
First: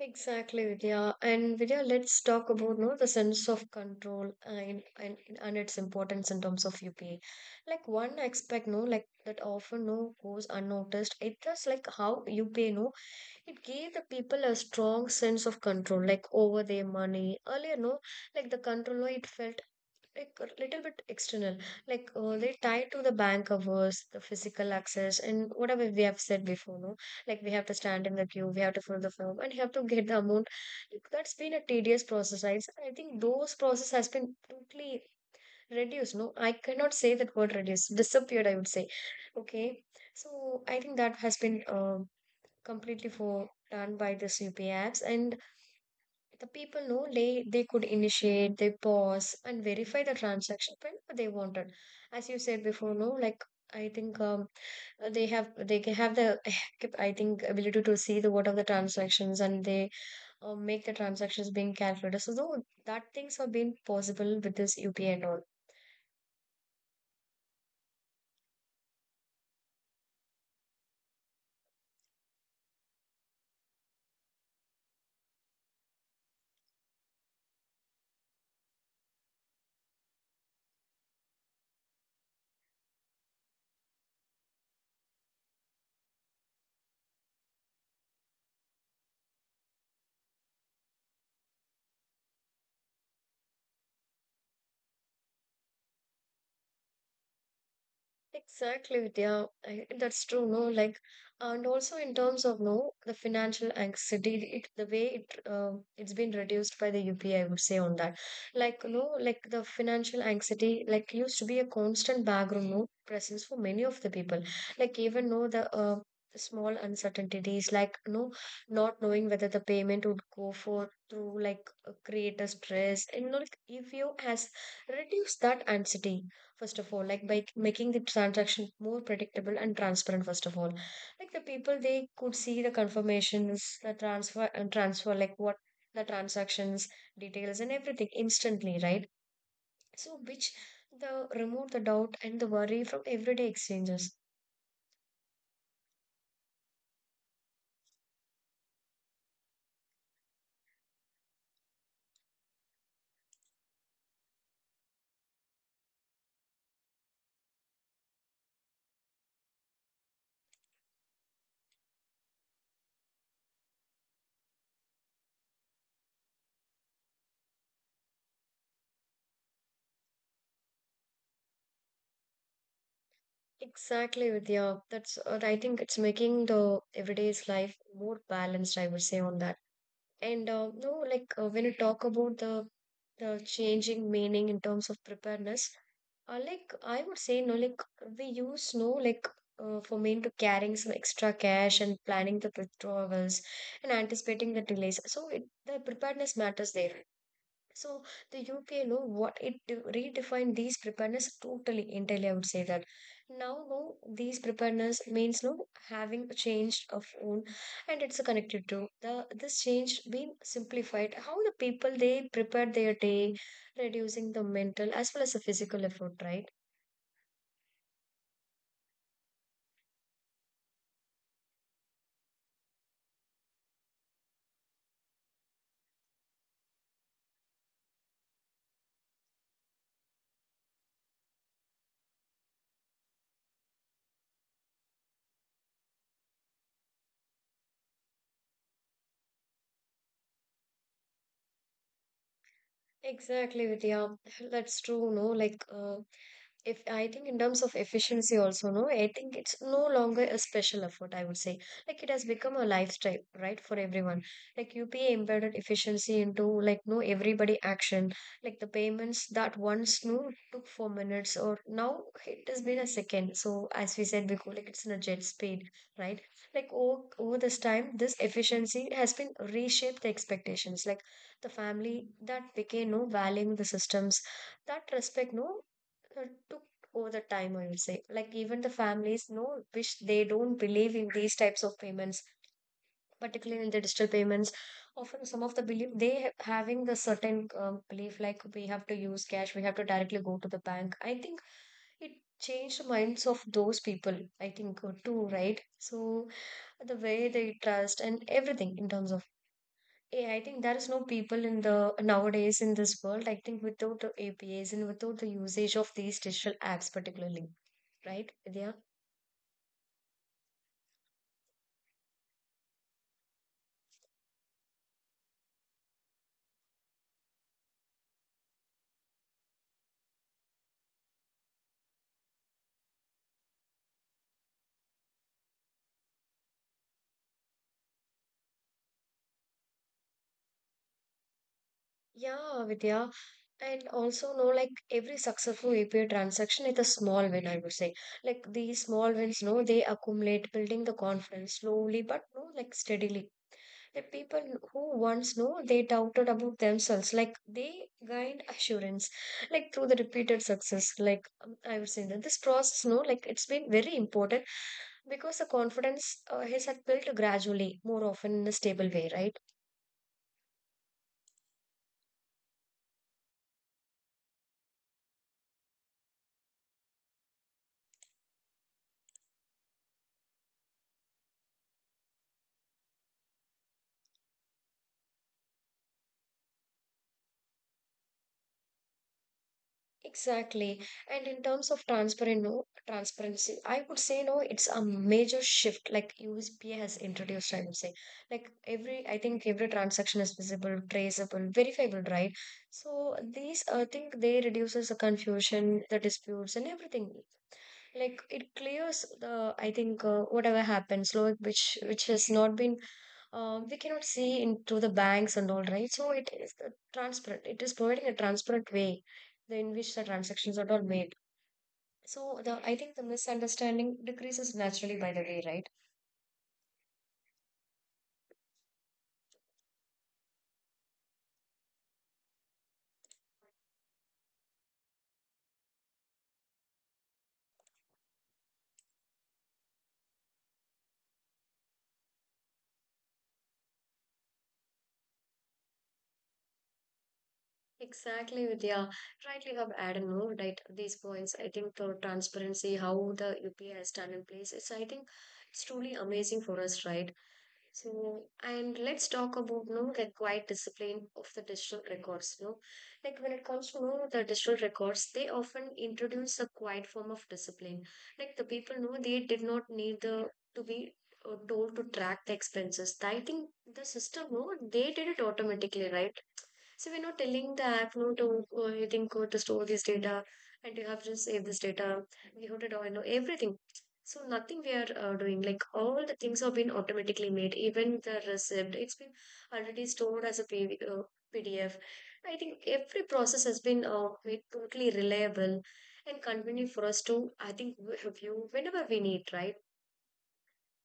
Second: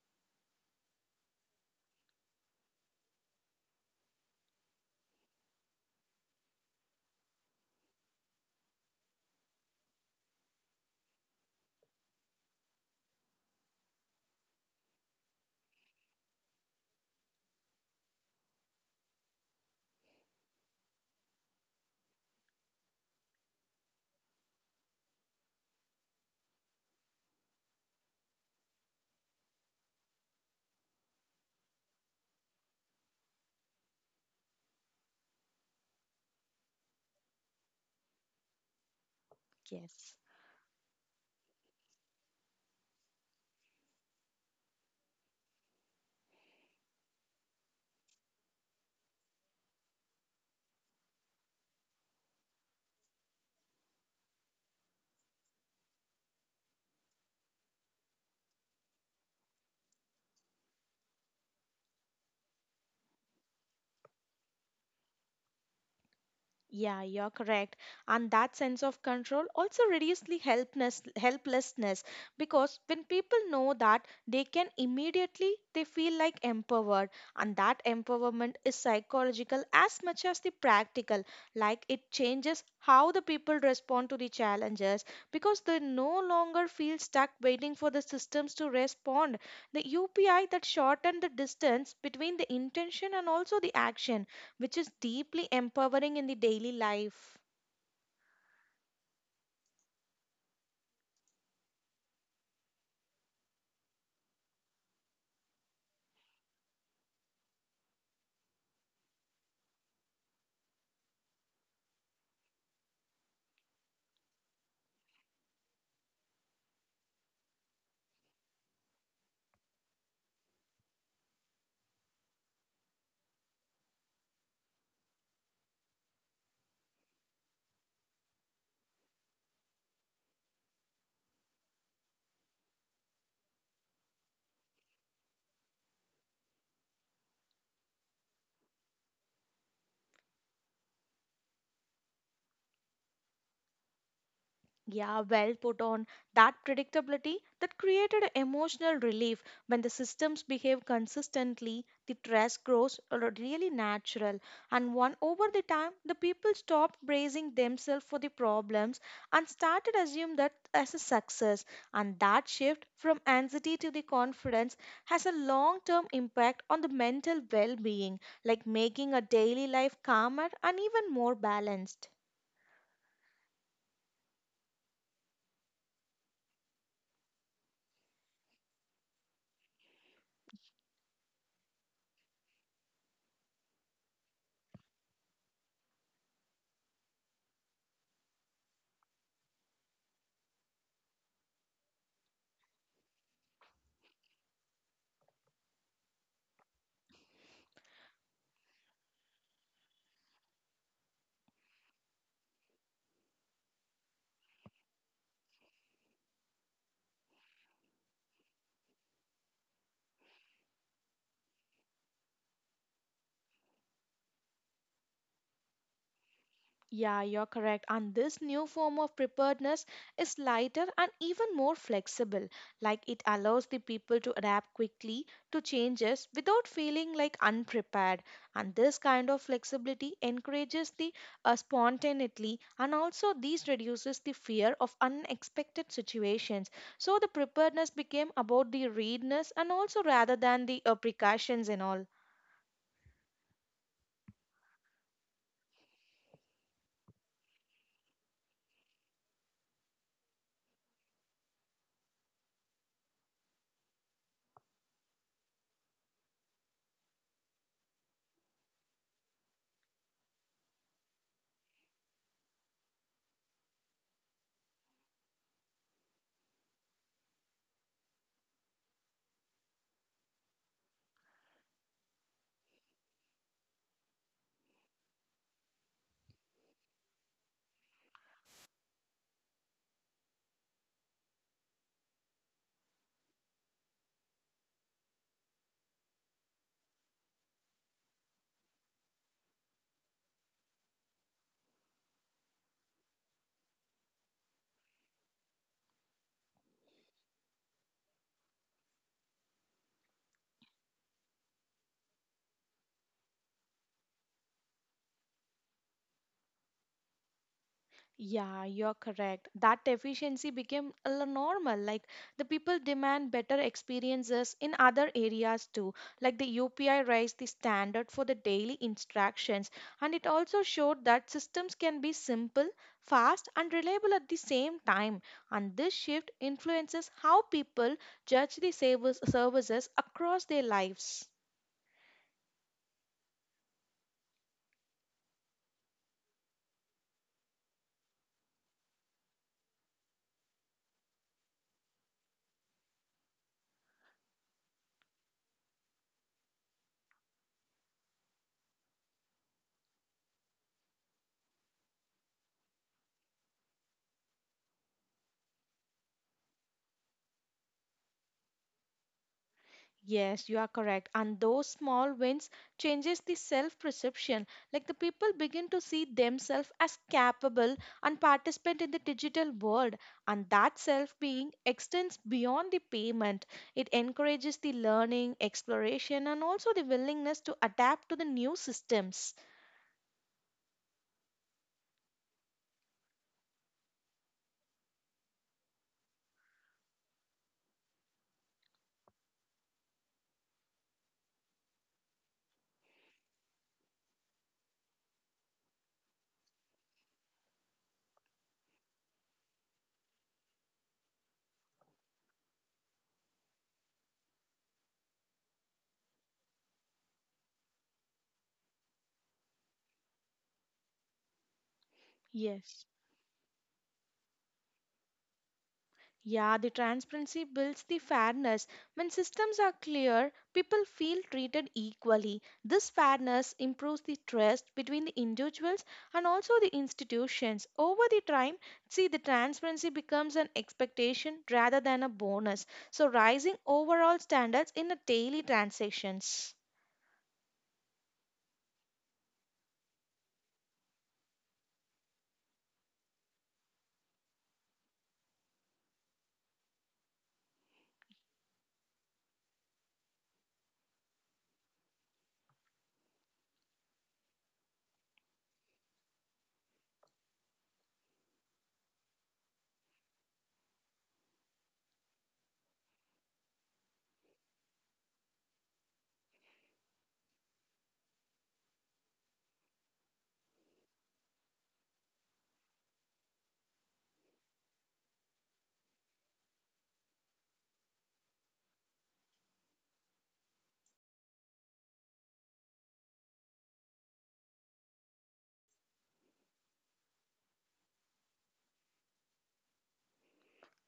Speaker 1: Exactly, Vidya. And Vidya, let's talk about no the sense of control and and its importance in terms of UPA. Like one aspect no, like that often no goes unnoticed, it is like how UPA no, it gave the people a strong sense of control, like over their money. Earlier, no, like the control, no, it felt like a little bit external, like they tied to the bank hours, the physical access, and whatever we have said before, no, like we have to stand in the queue, we have to fill the form, and you have to get the amount. Like, that's been a tedious process. I think those process has been totally reduced. No, I cannot say that word reduced, disappeared. I would say, okay.
Speaker 2: Yes.
Speaker 1: So I think that has been completely for done by the CP apps, and the people know they could initiate, they pause and verify the transaction when they wanted. As you said before, no, like I think they have they can have the [LAUGHS] I think ability to see the what are the transactions, and they make the transactions being calculated. So though that things have been possible with this UPI and all.
Speaker 2: Yeah, you're correct. And that sense of control also reduces the helplessness because when people know that they can immediately, they feel like empowered. And that empowerment is psychological as much as the practical. Like it changes how the people respond to the challenges because they no longer feel stuck waiting for the systems to respond. The UPI that shortened the distance between the intention and also the action, which is deeply empowering in the daily life.
Speaker 1: Exactly, Vidya. I, that's true, no? Like, and also in terms of no, the financial anxiety, it, the way it it's been reduced by the UPI, I would say on that. Like, no, like the financial anxiety, like used to be a constant background no presence for many of the people. Like even no the the small uncertainties, like no, not knowing whether the payment would go for through like create a stress, and you know, like if you has reduced that anxiety first of all, like by making the transaction more predictable and transparent first of all. Like the people they could see the confirmations, the transfer and transfer, like what the transactions details and everything instantly, right? So which the remove the doubt and the worry from everyday exchanges.
Speaker 2: Yeah, well put on. That predictability that created a emotional relief. When the systems behave consistently, the stress grows really natural. And one over the time, the people stopped bracing themselves for the problems and started assume that as a success. And that shift from anxiety to the confidence has a long-term impact on the mental well-being, like making a daily life calmer and even more balanced.
Speaker 1: Exactly, Vidya. That's I think it's making the everyday's life more balanced, I would say on that. And uh, no like uh, when you talk about the changing meaning in terms of preparedness. Like I would say, no, like we use no, like for mean to carrying some extra cash and planning the withdrawals and anticipating the delays. So it, the preparedness matters there. So the UPA, you know, what it de- redefined these preparedness totally, entirely. I would say that now, no, these preparedness means no having changed of own, and it's connected to the this change being simplified. How the people they prepare their day, reducing the mental as well as the physical effort, right?
Speaker 2: Yeah, you're correct. And this new form of preparedness is lighter and even more flexible. Like it allows the people to adapt quickly to changes without feeling like unprepared. And this kind of flexibility encourages the spontaneity and also these reduces the fear of unexpected situations. So the preparedness became about the readiness and also rather than the precautions and all.
Speaker 1: Exactly, Vidya. That's true, no? If I think in terms of efficiency also, no, I think it's no longer a special effort, I would say. Like it has become a lifestyle, right, for everyone. Like UPA embedded efficiency into like no everybody action. Like the payments that once no took 4 minutes or now it has been a second. So as we said before, like it's in a jet speed, right? Like over this time, this efficiency has been reshaped the expectations. Like the family that became no valuing the systems that respect no uh, took over the time, I would say. Like even the families know which they don't believe in these types of payments, particularly in the digital payments. Often some of the belief they ha- having the certain belief like we have to use cash, we have to directly go to the bank. I think it changed the minds of those people. I think too, right? So the way they trust and everything in terms of AI, I think there is no people in the nowadays in this world. I think without the A P APIs and without the usage of these digital apps, particularly right,
Speaker 2: Yeah,
Speaker 1: Vidya?
Speaker 2: you're correct. That efficiency became normal. Like the people demand better experiences in other areas too. Like the UPI raised the standard for the daily instructions, and it also showed that systems can be simple, fast, and reliable at the same time. And this shift influences how people judge the service services across their lives.
Speaker 1: Yeah, Vidya. And also, no, like every successful API transaction is a small win, I would say. Like these small wins, no, they accumulate, building the confidence slowly, but no, like steadily. The people who once no, they doubted about themselves, like they gained assurance, like through the repeated success. Like I would say that this process, no, like it's been very important because the confidence has had built gradually, more often in a stable way, right?
Speaker 2: Yes, you are correct. And those small wins changes the self-perception. Like the people begin to see themselves as capable and participant in the digital world. And that self-being extends beyond the payment. It encourages the learning, exploration, and also the willingness to adapt to the new systems.
Speaker 1: Exactly. And in terms of transparent no transparency, I would say no, it's a major shift like USPA has introduced, I would say. Like every I think every transaction is visible, traceable, verifiable, right? So these I think they reduces the confusion, the disputes and everything. Like it clears the I think whatever happens, like which has not been we cannot see into the banks and all, right? So it is the transparent, it is providing a transparent way the- in which the transactions are all made. So the I
Speaker 2: Yes.
Speaker 1: think the misunderstanding decreases naturally by the way, right?
Speaker 2: Yeah, the transparency builds the fairness. When systems are clear, people feel treated equally. This fairness improves the trust between the individuals and also the institutions. Over the time, see the transparency becomes an expectation rather than a bonus. So rising overall standards in the daily transactions.
Speaker 1: Exactly, Vidya. Rightly you have added more right these points. I think for transparency, how the UPI has done in place, it's I think it's truly amazing for us, right? So, and let's talk about no required discipline of the digital records. No, like when it comes to know the digital records, they often introduce a quiet form of discipline. Like the people know they did not need the to be told to track the expenses. I think the system no, they did it automatically, right? So we're not telling the app no to you think go to store this data and you have to save this data. We have to do, you know everything. So nothing we are doing, like all the things have been automatically made, even the receipt, it's been already stored as a PDF. I think every process has been made totally reliable and convenient for us to, I think, w- view whenever we need, right?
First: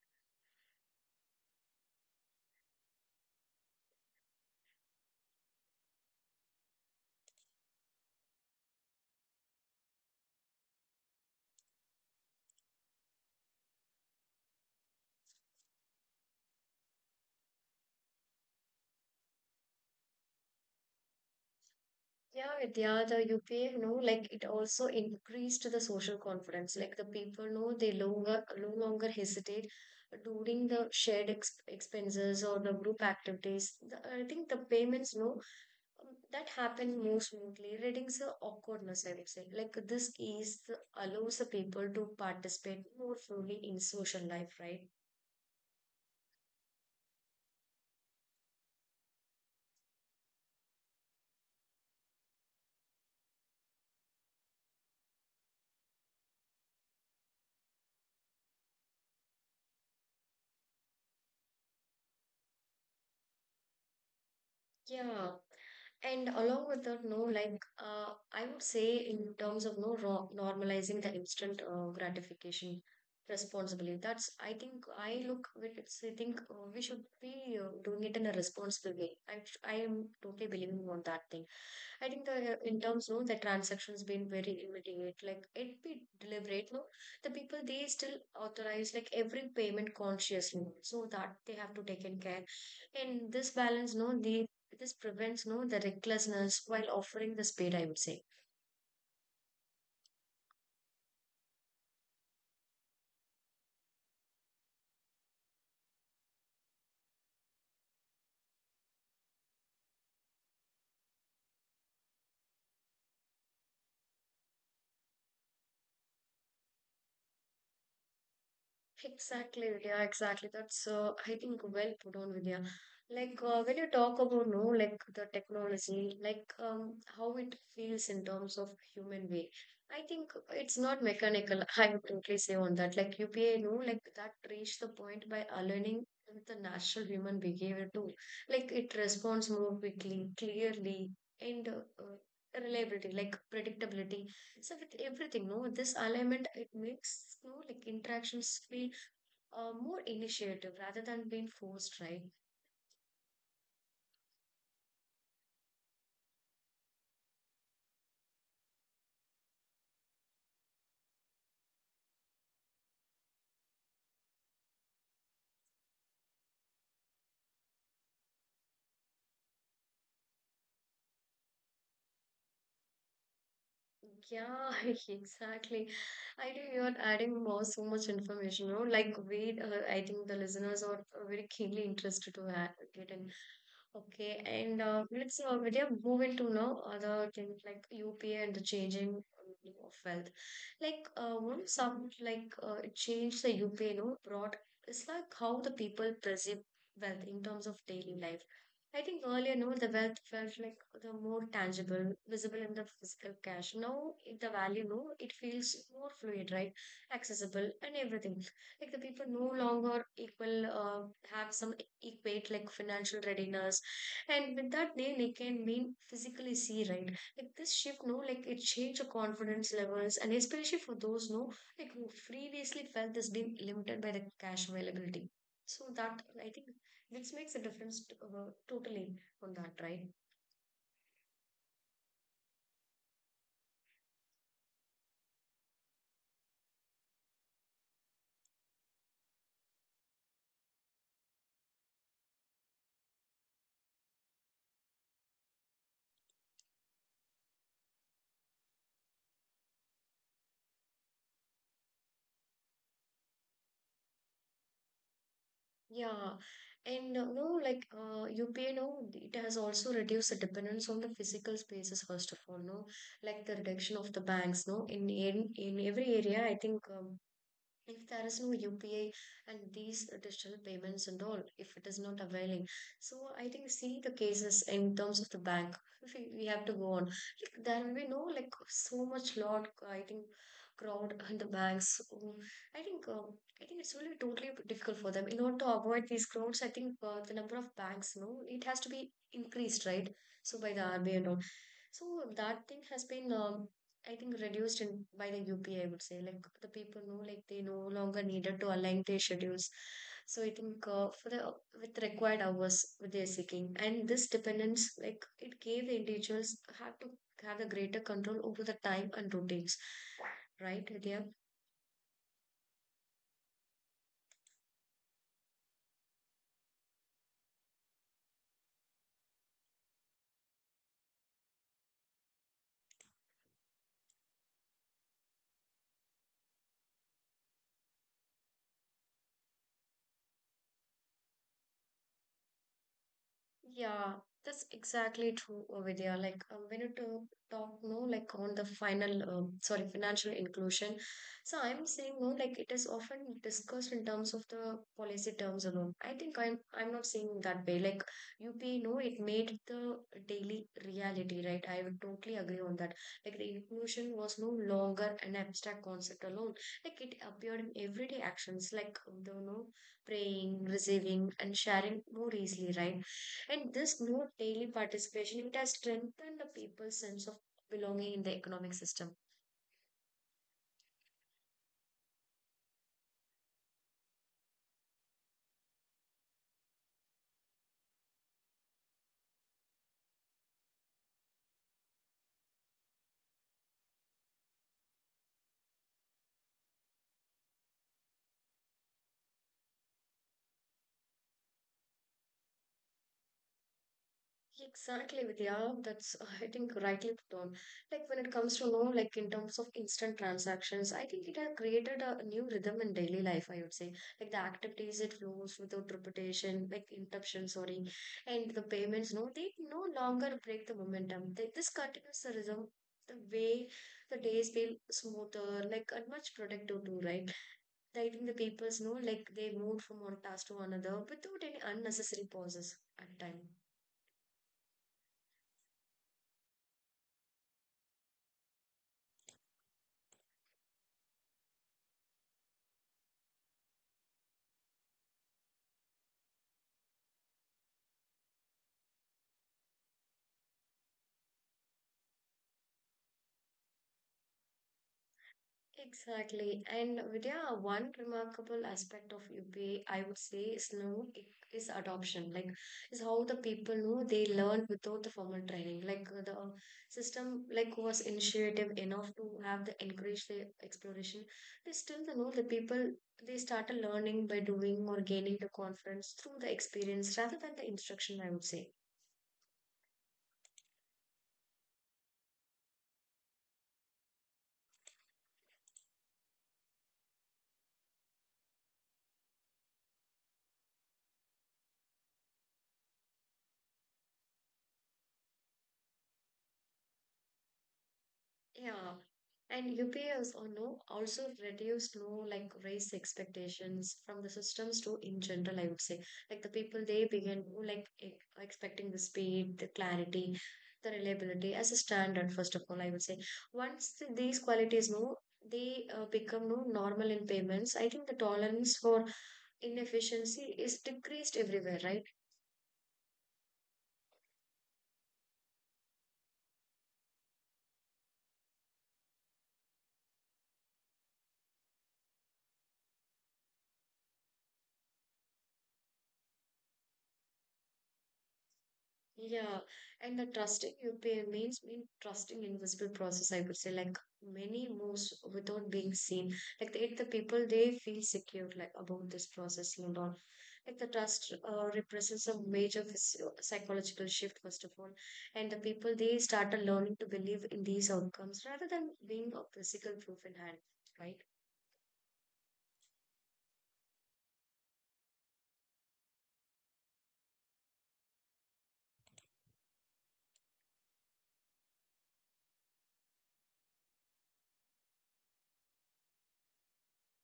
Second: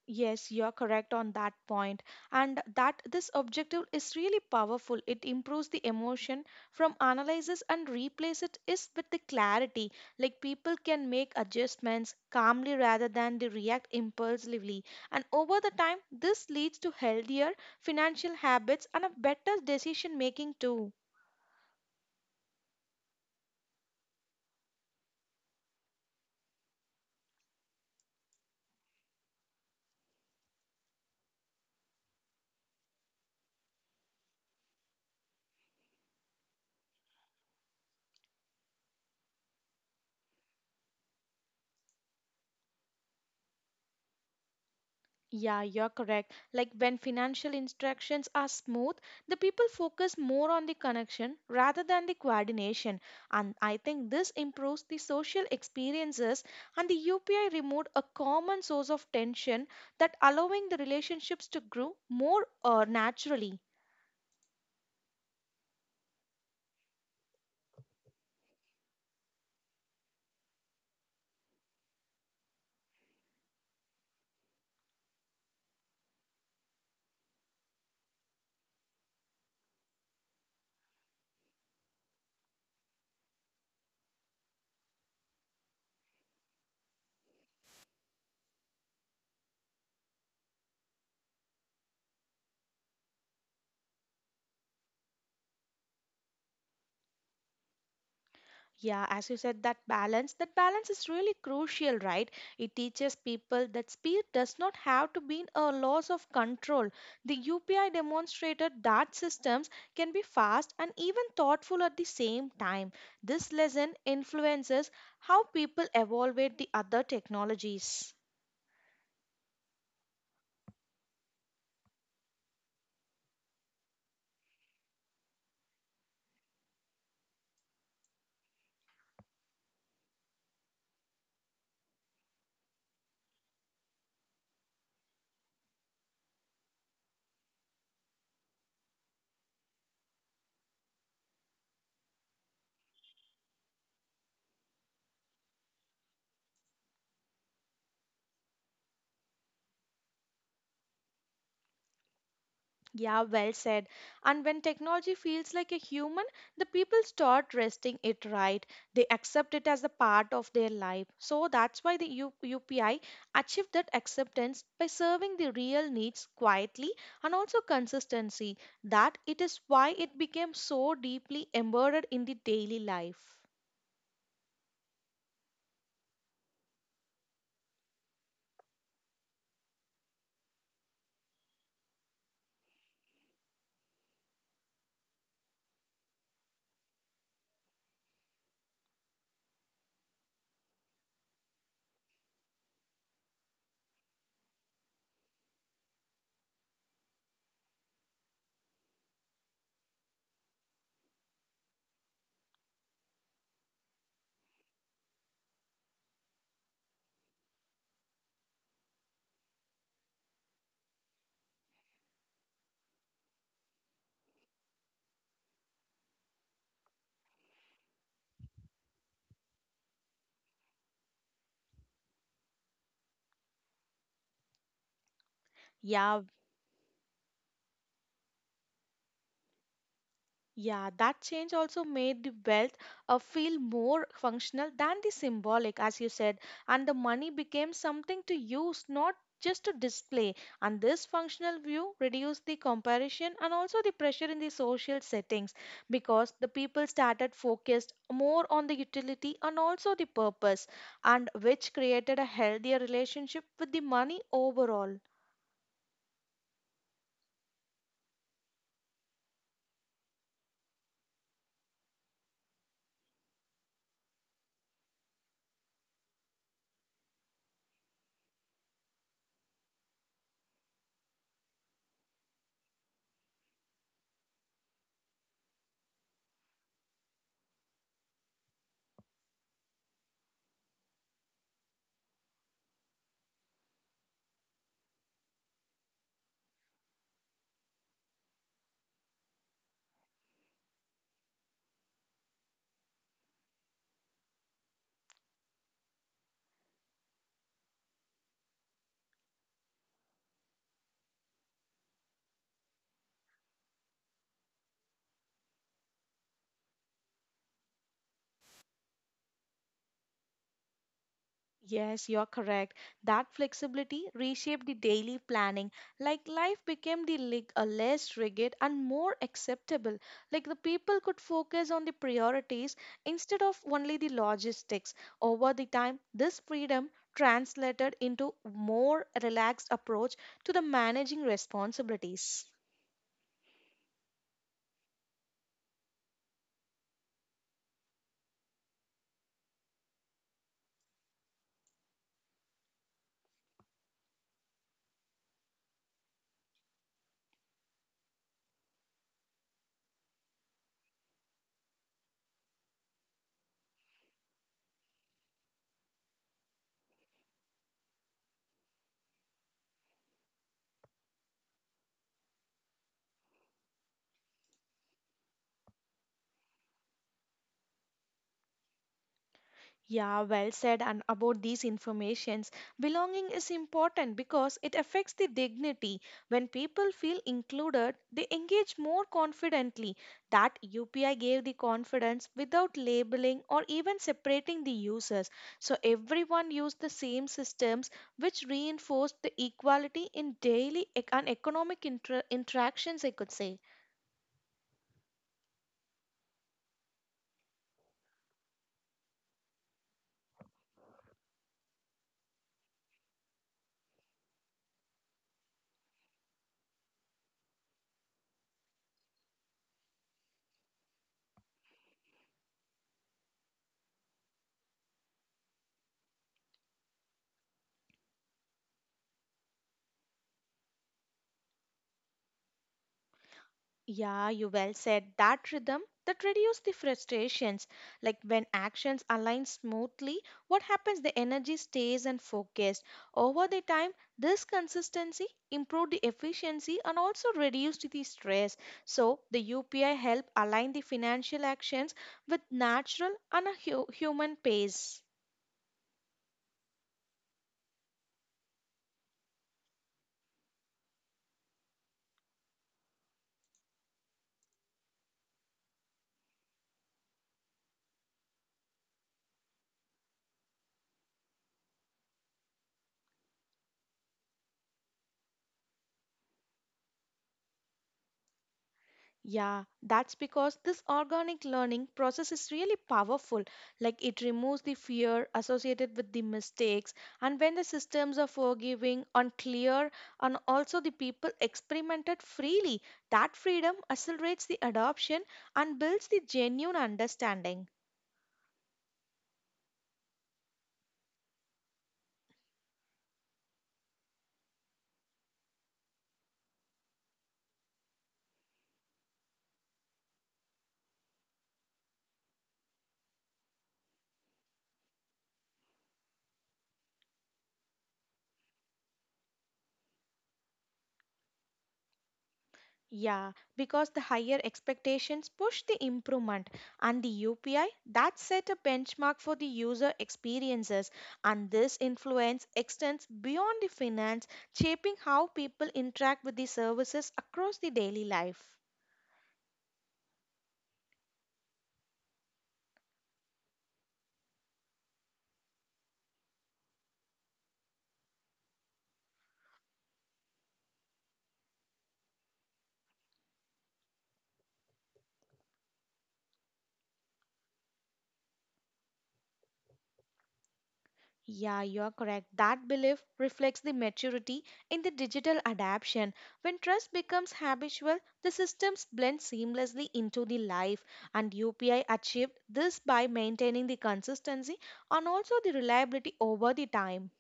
Speaker 2: Yes, you're correct on that point. And that this objective is really powerful. It improves the emotion from analysis and replace it is with the clarity. Like people can make adjustments calmly rather than they react impulsively. And over the time, this leads to healthier financial habits and a better decision making too.
Speaker 1: Yeah, Vidya, the UPI, you know, like it also increased the social confidence. Like the people know they no longer hesitate during the shared ex expenses or the group activities. The, I think the payments, no, that happened more smoothly. Reading's a awkwardness, I would say. Like this ease allows the people to participate more fully in social life, right?
Speaker 2: Yeah, you're correct. Like when financial instructions are smooth, the people focus more on the connection rather than the coordination. And I think this improves the social experiences, and the UPI removed a common source of tension, that allowing the relationships to grow more naturally.
Speaker 1: Yeah. And along with that, no, I would say, in terms of no ro- normalizing the instant gratification responsibly. That's I think I look with it's, I think we should be doing it in a responsible way. I am totally believing on that thing. I think the in terms no the transactions been very immediate, like it be deliberate no, the people they still authorize, like every payment consciously, so that they have to take in care, and this balance no they this prevents no the recklessness while offering the speed, I would say.
Speaker 2: Yeah, as you said, that balance is really crucial, right? It teaches people that speed does not have to be a loss of control. The UPI demonstrated that systems can be fast and even thoughtful at the same time. This lesson influences how people evaluate the other technologies.
Speaker 1: Exactly, Vidya, exactly. That's I think well put on, Vidya. Like when you talk about no, like the technology, like how it feels in terms of human way. I think it's not mechanical. [LAUGHS] I would totally say on that. Like UPA, no, like that reached the point by aligning with the natural human behavior too. Like it responds more quickly, clearly, and reliability, like predictability, it's with everything, no? This alignment, it makes you know, like interactions feel more initiative rather than being forced, right?
Speaker 2: Yeah, well said. And when technology feels like a human, the people start resting it right. They accept it as a part of their life. So that's why the UPI achieved that acceptance by serving the real needs quietly and also consistency. That it is why it became so deeply embedded in the daily life.
Speaker 1: Yeah, [LAUGHS] exactly. I think you're adding more so much information, you know. Like we, I think the listeners are very keenly interested to ha- get in. Okay, and let's Vidya move into now other things like UPA and the changing of wealth. Like one some like it changed the UPA, no, brought it's like how the people perceive wealth in terms of daily life. I think earlier, no, the wealth felt like the more tangible, visible in the physical cash. Now, if the value, no, it feels more fluid, right? Accessible and everything. Like the people no longer equal have some equate like financial readiness and with that name, they can mean physically see, right? Like this shift, no, like it changed the confidence levels, and especially for those, no, like who previously felt this being limited by the cash availability. So that
Speaker 2: Yeah.
Speaker 1: I think this makes a difference totally on that, right?
Speaker 2: Yeah, that change also made the wealth feel more functional than the symbolic, as you said, and the money became something to use, not just to display. And this functional view reduced the comparison and also the pressure in the social settings because the people started focused more on the utility and also the purpose, and which created a healthier relationship with the money overall.
Speaker 1: Yeah, and no, like UPI, no, it has also reduced the dependence on the physical spaces, first of all, no, like the reduction of the banks, no, in every area. I think if there is no UPI and these digital payments and all, if it is not availing. So I think see the cases in terms of the bank. If we have to go on, like, there will be no like so much lot. I think crowd in the banks. I think um, I think it's really totally difficult for them in order to avoid these crowds. I think the number of banks, no, it has to be increased, right? So by the RBI and all. So that thing has been I think reduced in by the UPI, would say. Like the people know, like they no longer needed to align their schedules. So I think for the with required hours what they're seeking, and this dependence, like it gave the individuals have to have a greater control over the time and routines, right, Elia?
Speaker 2: Yes, you're correct. That flexibility reshaped the daily planning. Like life became the less rigid and more acceptable. Like the people could focus on the priorities instead of only the logistics. Over the time, this freedom translated into more relaxed approach to the managing responsibilities.
Speaker 1: Yeah, that's exactly true over there. Like when you talk no, like on the financial inclusion. So I'm saying no, like it is often discussed in terms of the policy terms alone. I think I'm not saying that way. Like UP, no, it made the daily reality, right? I would totally agree on that. Like the inclusion was no longer an abstract concept alone. Like it appeared in everyday actions, like the no praying, receiving, and sharing more easily, right? And this new daily participation, it has strengthened the people's sense of belonging in the economic system.
Speaker 2: Yeah, well said. And about these informations, belonging is important because it affects the dignity. When people feel included, they engage more confidently. That UPI gave the confidence without labeling or even separating the users. So everyone used the same systems, which reinforced the equality in daily and economic interactions, I could say.
Speaker 1: Exactly, Vidya. That's I think rightly put on. Like when it comes to know, like in terms of instant transactions, I think it has created a new rhythm in daily life. I would say, like the activities it flows without repetition, like interruption, sorry, and the payments. No, they no longer break the momentum. They, this continues the rhythm, the way the days feel smoother, like and much productive too, right? Writing the papers, no, like they moved from one task to another without any unnecessary pauses at time.
Speaker 2: Yeah, you well said. That rhythm that reduces the frustrations. Like when actions align smoothly, what happens? The energy stays and focused. Over the time, this consistency improved the efficiency and also reduced the stress. So the UPI help align the financial actions with natural and a human pace.
Speaker 1: Exactly. And Vidya, one remarkable aspect of UPA, I would say, is no, is adoption. Like, is how the people know they learn without the formal training. Like the system, like was initiative enough to have the encourage the exploration. They still the know the people they started learning by doing or gaining the confidence through the experience rather than the instruction. I would say.
Speaker 2: Yeah, that's because this organic learning process is really powerful. Like it removes the fear associated with the mistakes, and when the systems are forgiving and clear, and also the people experimented freely, that freedom accelerates the adoption and builds the genuine understanding.
Speaker 1: Yeah, and UPS or no also reduced no like raise expectations from the systems too in general. I would say like the people they begin to like expecting the speed, the clarity, the reliability as a standard. First of all, I would say once these qualities no they become no normal in payments. I think the tolerance for inefficiency is decreased everywhere, right?
Speaker 2: Yeah, because the higher expectations push the improvement, and the UPI that set a benchmark for the user experiences, and this influence extends beyond the finance, shaping how people interact with the services across the daily life.
Speaker 1: Yeah, and the trusting you pay means mean trusting invisible process, I would say, like many moves without being seen. Like the people they feel secure like about this process and all. Like the trust represents a major psychological shift, first of all, and the people they started learning to believe in these outcomes rather than being a physical proof in hand, right?
Speaker 2: Yeah, you are correct. That belief reflects the maturity in the digital adaption. When trust becomes habitual, the systems blend seamlessly into the life, and UPI achieved this by maintaining the consistency and also the reliability over the time.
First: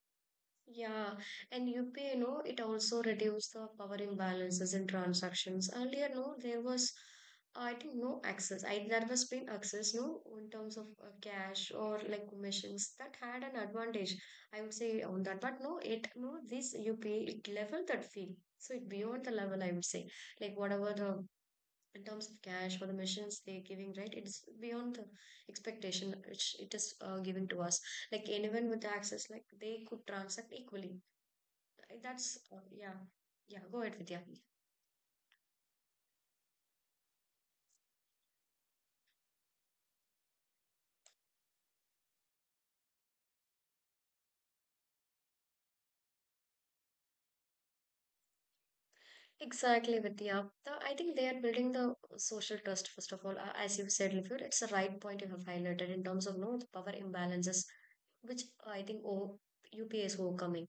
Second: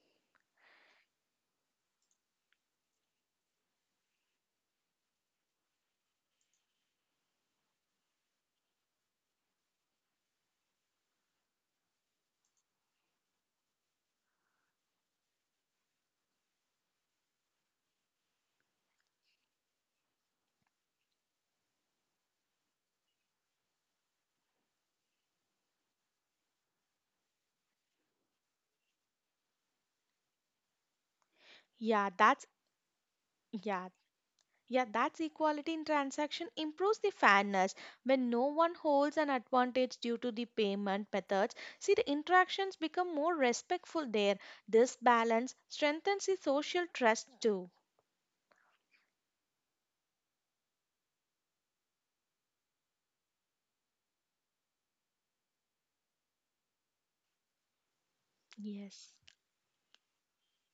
Speaker 1: Yeah, and UPI, no, it also reduced the power imbalances in transactions. Earlier, no, there was, I think, no access. I there was been access, no, in terms of cash or like commissions that had an advantage. I would say on that, but no, it no, this UPI it leveled that field. So it beyond the level, I would say, like whatever the in terms of cash or the machines they're giving, right? It's beyond the expectation which it is giving to us like anyone with access like they could transact equally
Speaker 2: Yeah,
Speaker 1: yeah. Yeah, go
Speaker 2: yeah,
Speaker 1: ahead, Vidya.
Speaker 2: yeah. that's equality in transaction improves the fairness when no one holds an advantage due to the payment methods. See, the interactions become more respectful there. This balance strengthens the social trust too.
Speaker 1: Exactly, Vidya. The, I think they are building the social trust, first of all. As you said, Lifur, it's the right point you have highlighted in terms of no the power imbalances, which I think
Speaker 2: Yes.
Speaker 1: o UPA is overcoming.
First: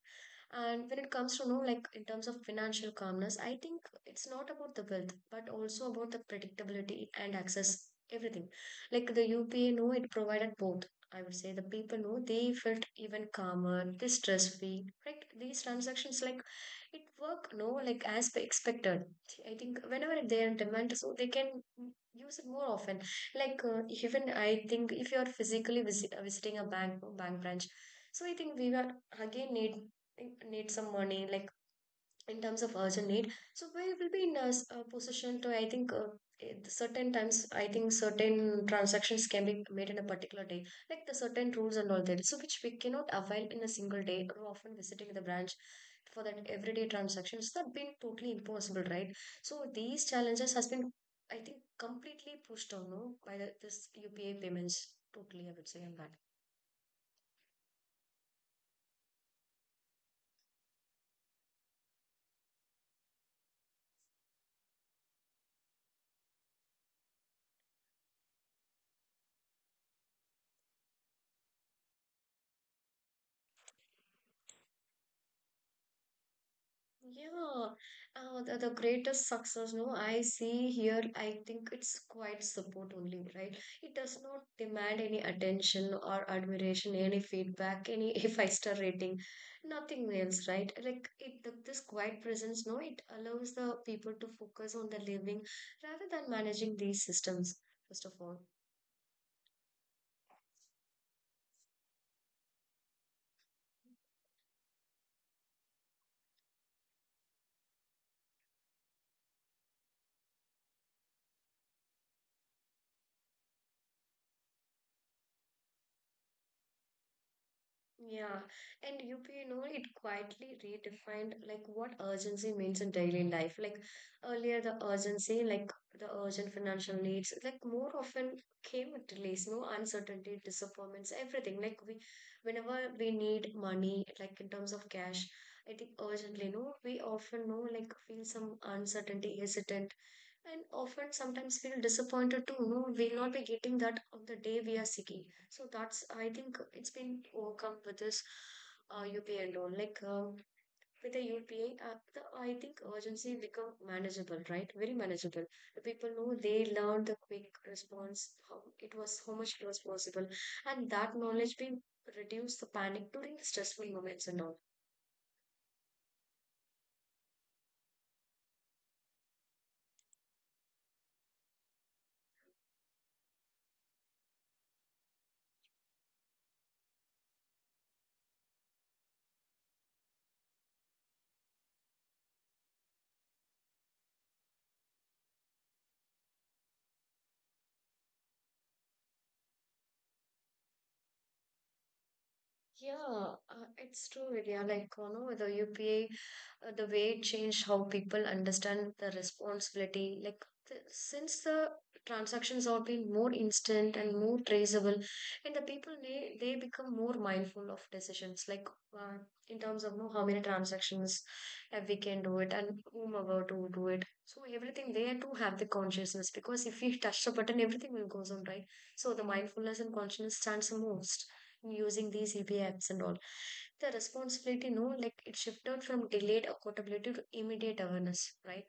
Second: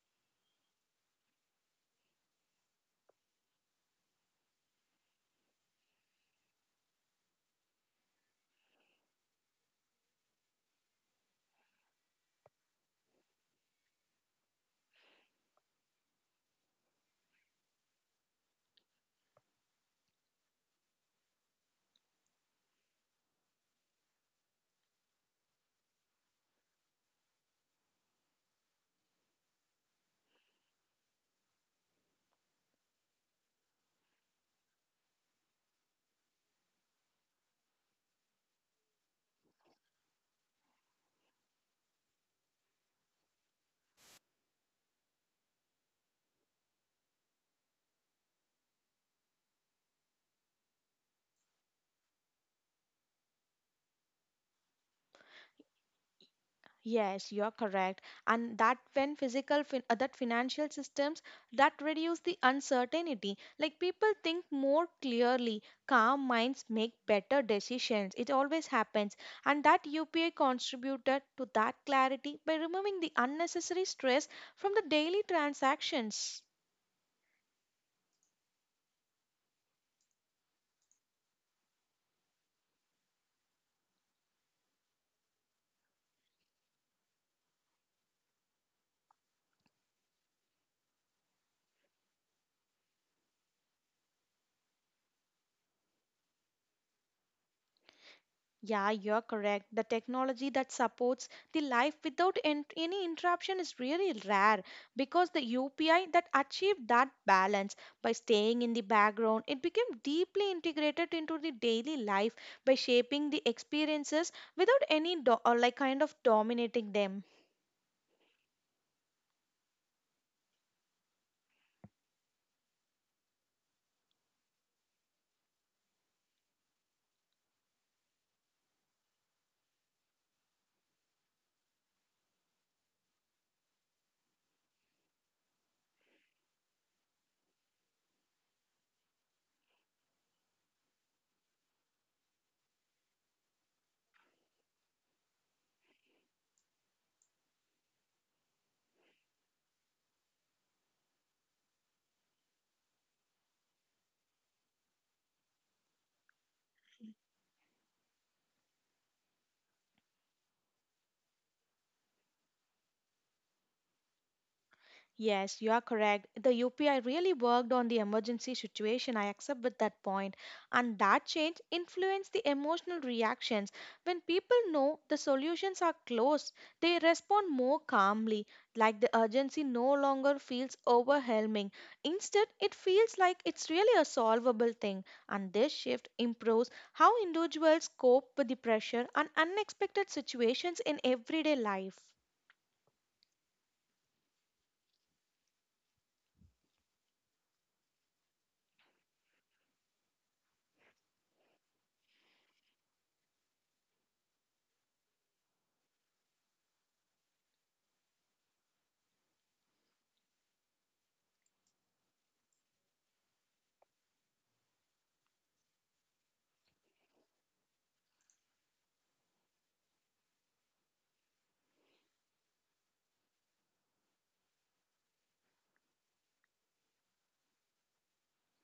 Speaker 1: And when it comes to, you know, like in terms of financial calmness, I think it's not about the wealth, but also about the predictability and access, everything. Like the UPA, no, it provided both. I would say the people know they felt even calmer, they stress free, right? These transactions, like it work, no, like as they expected. I think whenever they are in demand, so they can use it more often. Like even I think if you are physically visiting a bank branch, so I think we were again need think need some money, like in terms of urgent need. So we will be in a, a position to, I think, at certain times, I think certain transactions can be made in a particular day, like the certain rules and all that. So which we cannot avail in a single day. Or often visiting the branch for that everyday transactions that been totally impossible, right? So these challenges has been, I think, completely pushed on no, by the, this UPI payments. Totally, I would say on that.
Speaker 2: Yes, you're correct. And that when physical, that financial systems that reduce the uncertainty. Like people think more clearly, calm minds make better decisions. It always happens. And that UPI contributed to that clarity by removing the unnecessary stress from the daily transactions.
Speaker 1: Yeah, the greatest success, no, I see here, I think it's quite support only, right? It does not demand any attention or admiration, any feedback, any [LAUGHS] five-star rating, nothing else, right? Like it, the, this quiet presence, no, it allows the people to focus on the living rather than managing these systems, first of all.
Speaker 2: Yeah, you're correct. The technology that supports the life without any interruption is really rare because the UPI that achieved that balance by staying in the background, it became deeply integrated into the daily life by shaping the experiences without any or like kind of dominating them.
Speaker 1: Yeah, and UP, you know, it quietly redefined like what urgency means in daily life. Like earlier, the urgency, like the urgent financial needs, like more often came with delays, no uncertainty, disappointments, everything. Like we, whenever we need money, like in terms of cash, I think urgently, no, we often know like feel some uncertainty, hesitant, and often sometimes feel disappointed too. No, we'll not be getting that on the day we are seeking. So that's I think it's been overcome with this UPI loan. Like with the UPI, the, I think urgency become manageable, right? Very manageable. The people know they learned the quick response. How it was, how much it was possible, and that knowledge being reduce the panic during the stressful moments and all.
Speaker 2: Yes, you are correct. The UPI really worked on the emergency situation. I accept with that point. And that change influenced the emotional reactions. When people know the solutions are close, they respond more calmly, like the urgency no longer feels overwhelming. Instead, it feels like it's really a solvable thing. And this shift improves how individuals cope with the pressure and unexpected situations in everyday life.
Speaker 1: Yeah, it's true, Vidya. Like, you know, the UPA, the way it changed how people understand the responsibility. Like, since the transactions have been more instant and more traceable, and the people they become more mindful of decisions. Like, uh, in terms of you know, how many transactions we can do it and whomever to do it. So everything they have to have the consciousness because if we touch the button, everything will goes on, right? So the mindfulness and consciousness stands the most using these EV apps and all. The responsibility, no, like it shifted from delayed accountability to immediate awareness, right?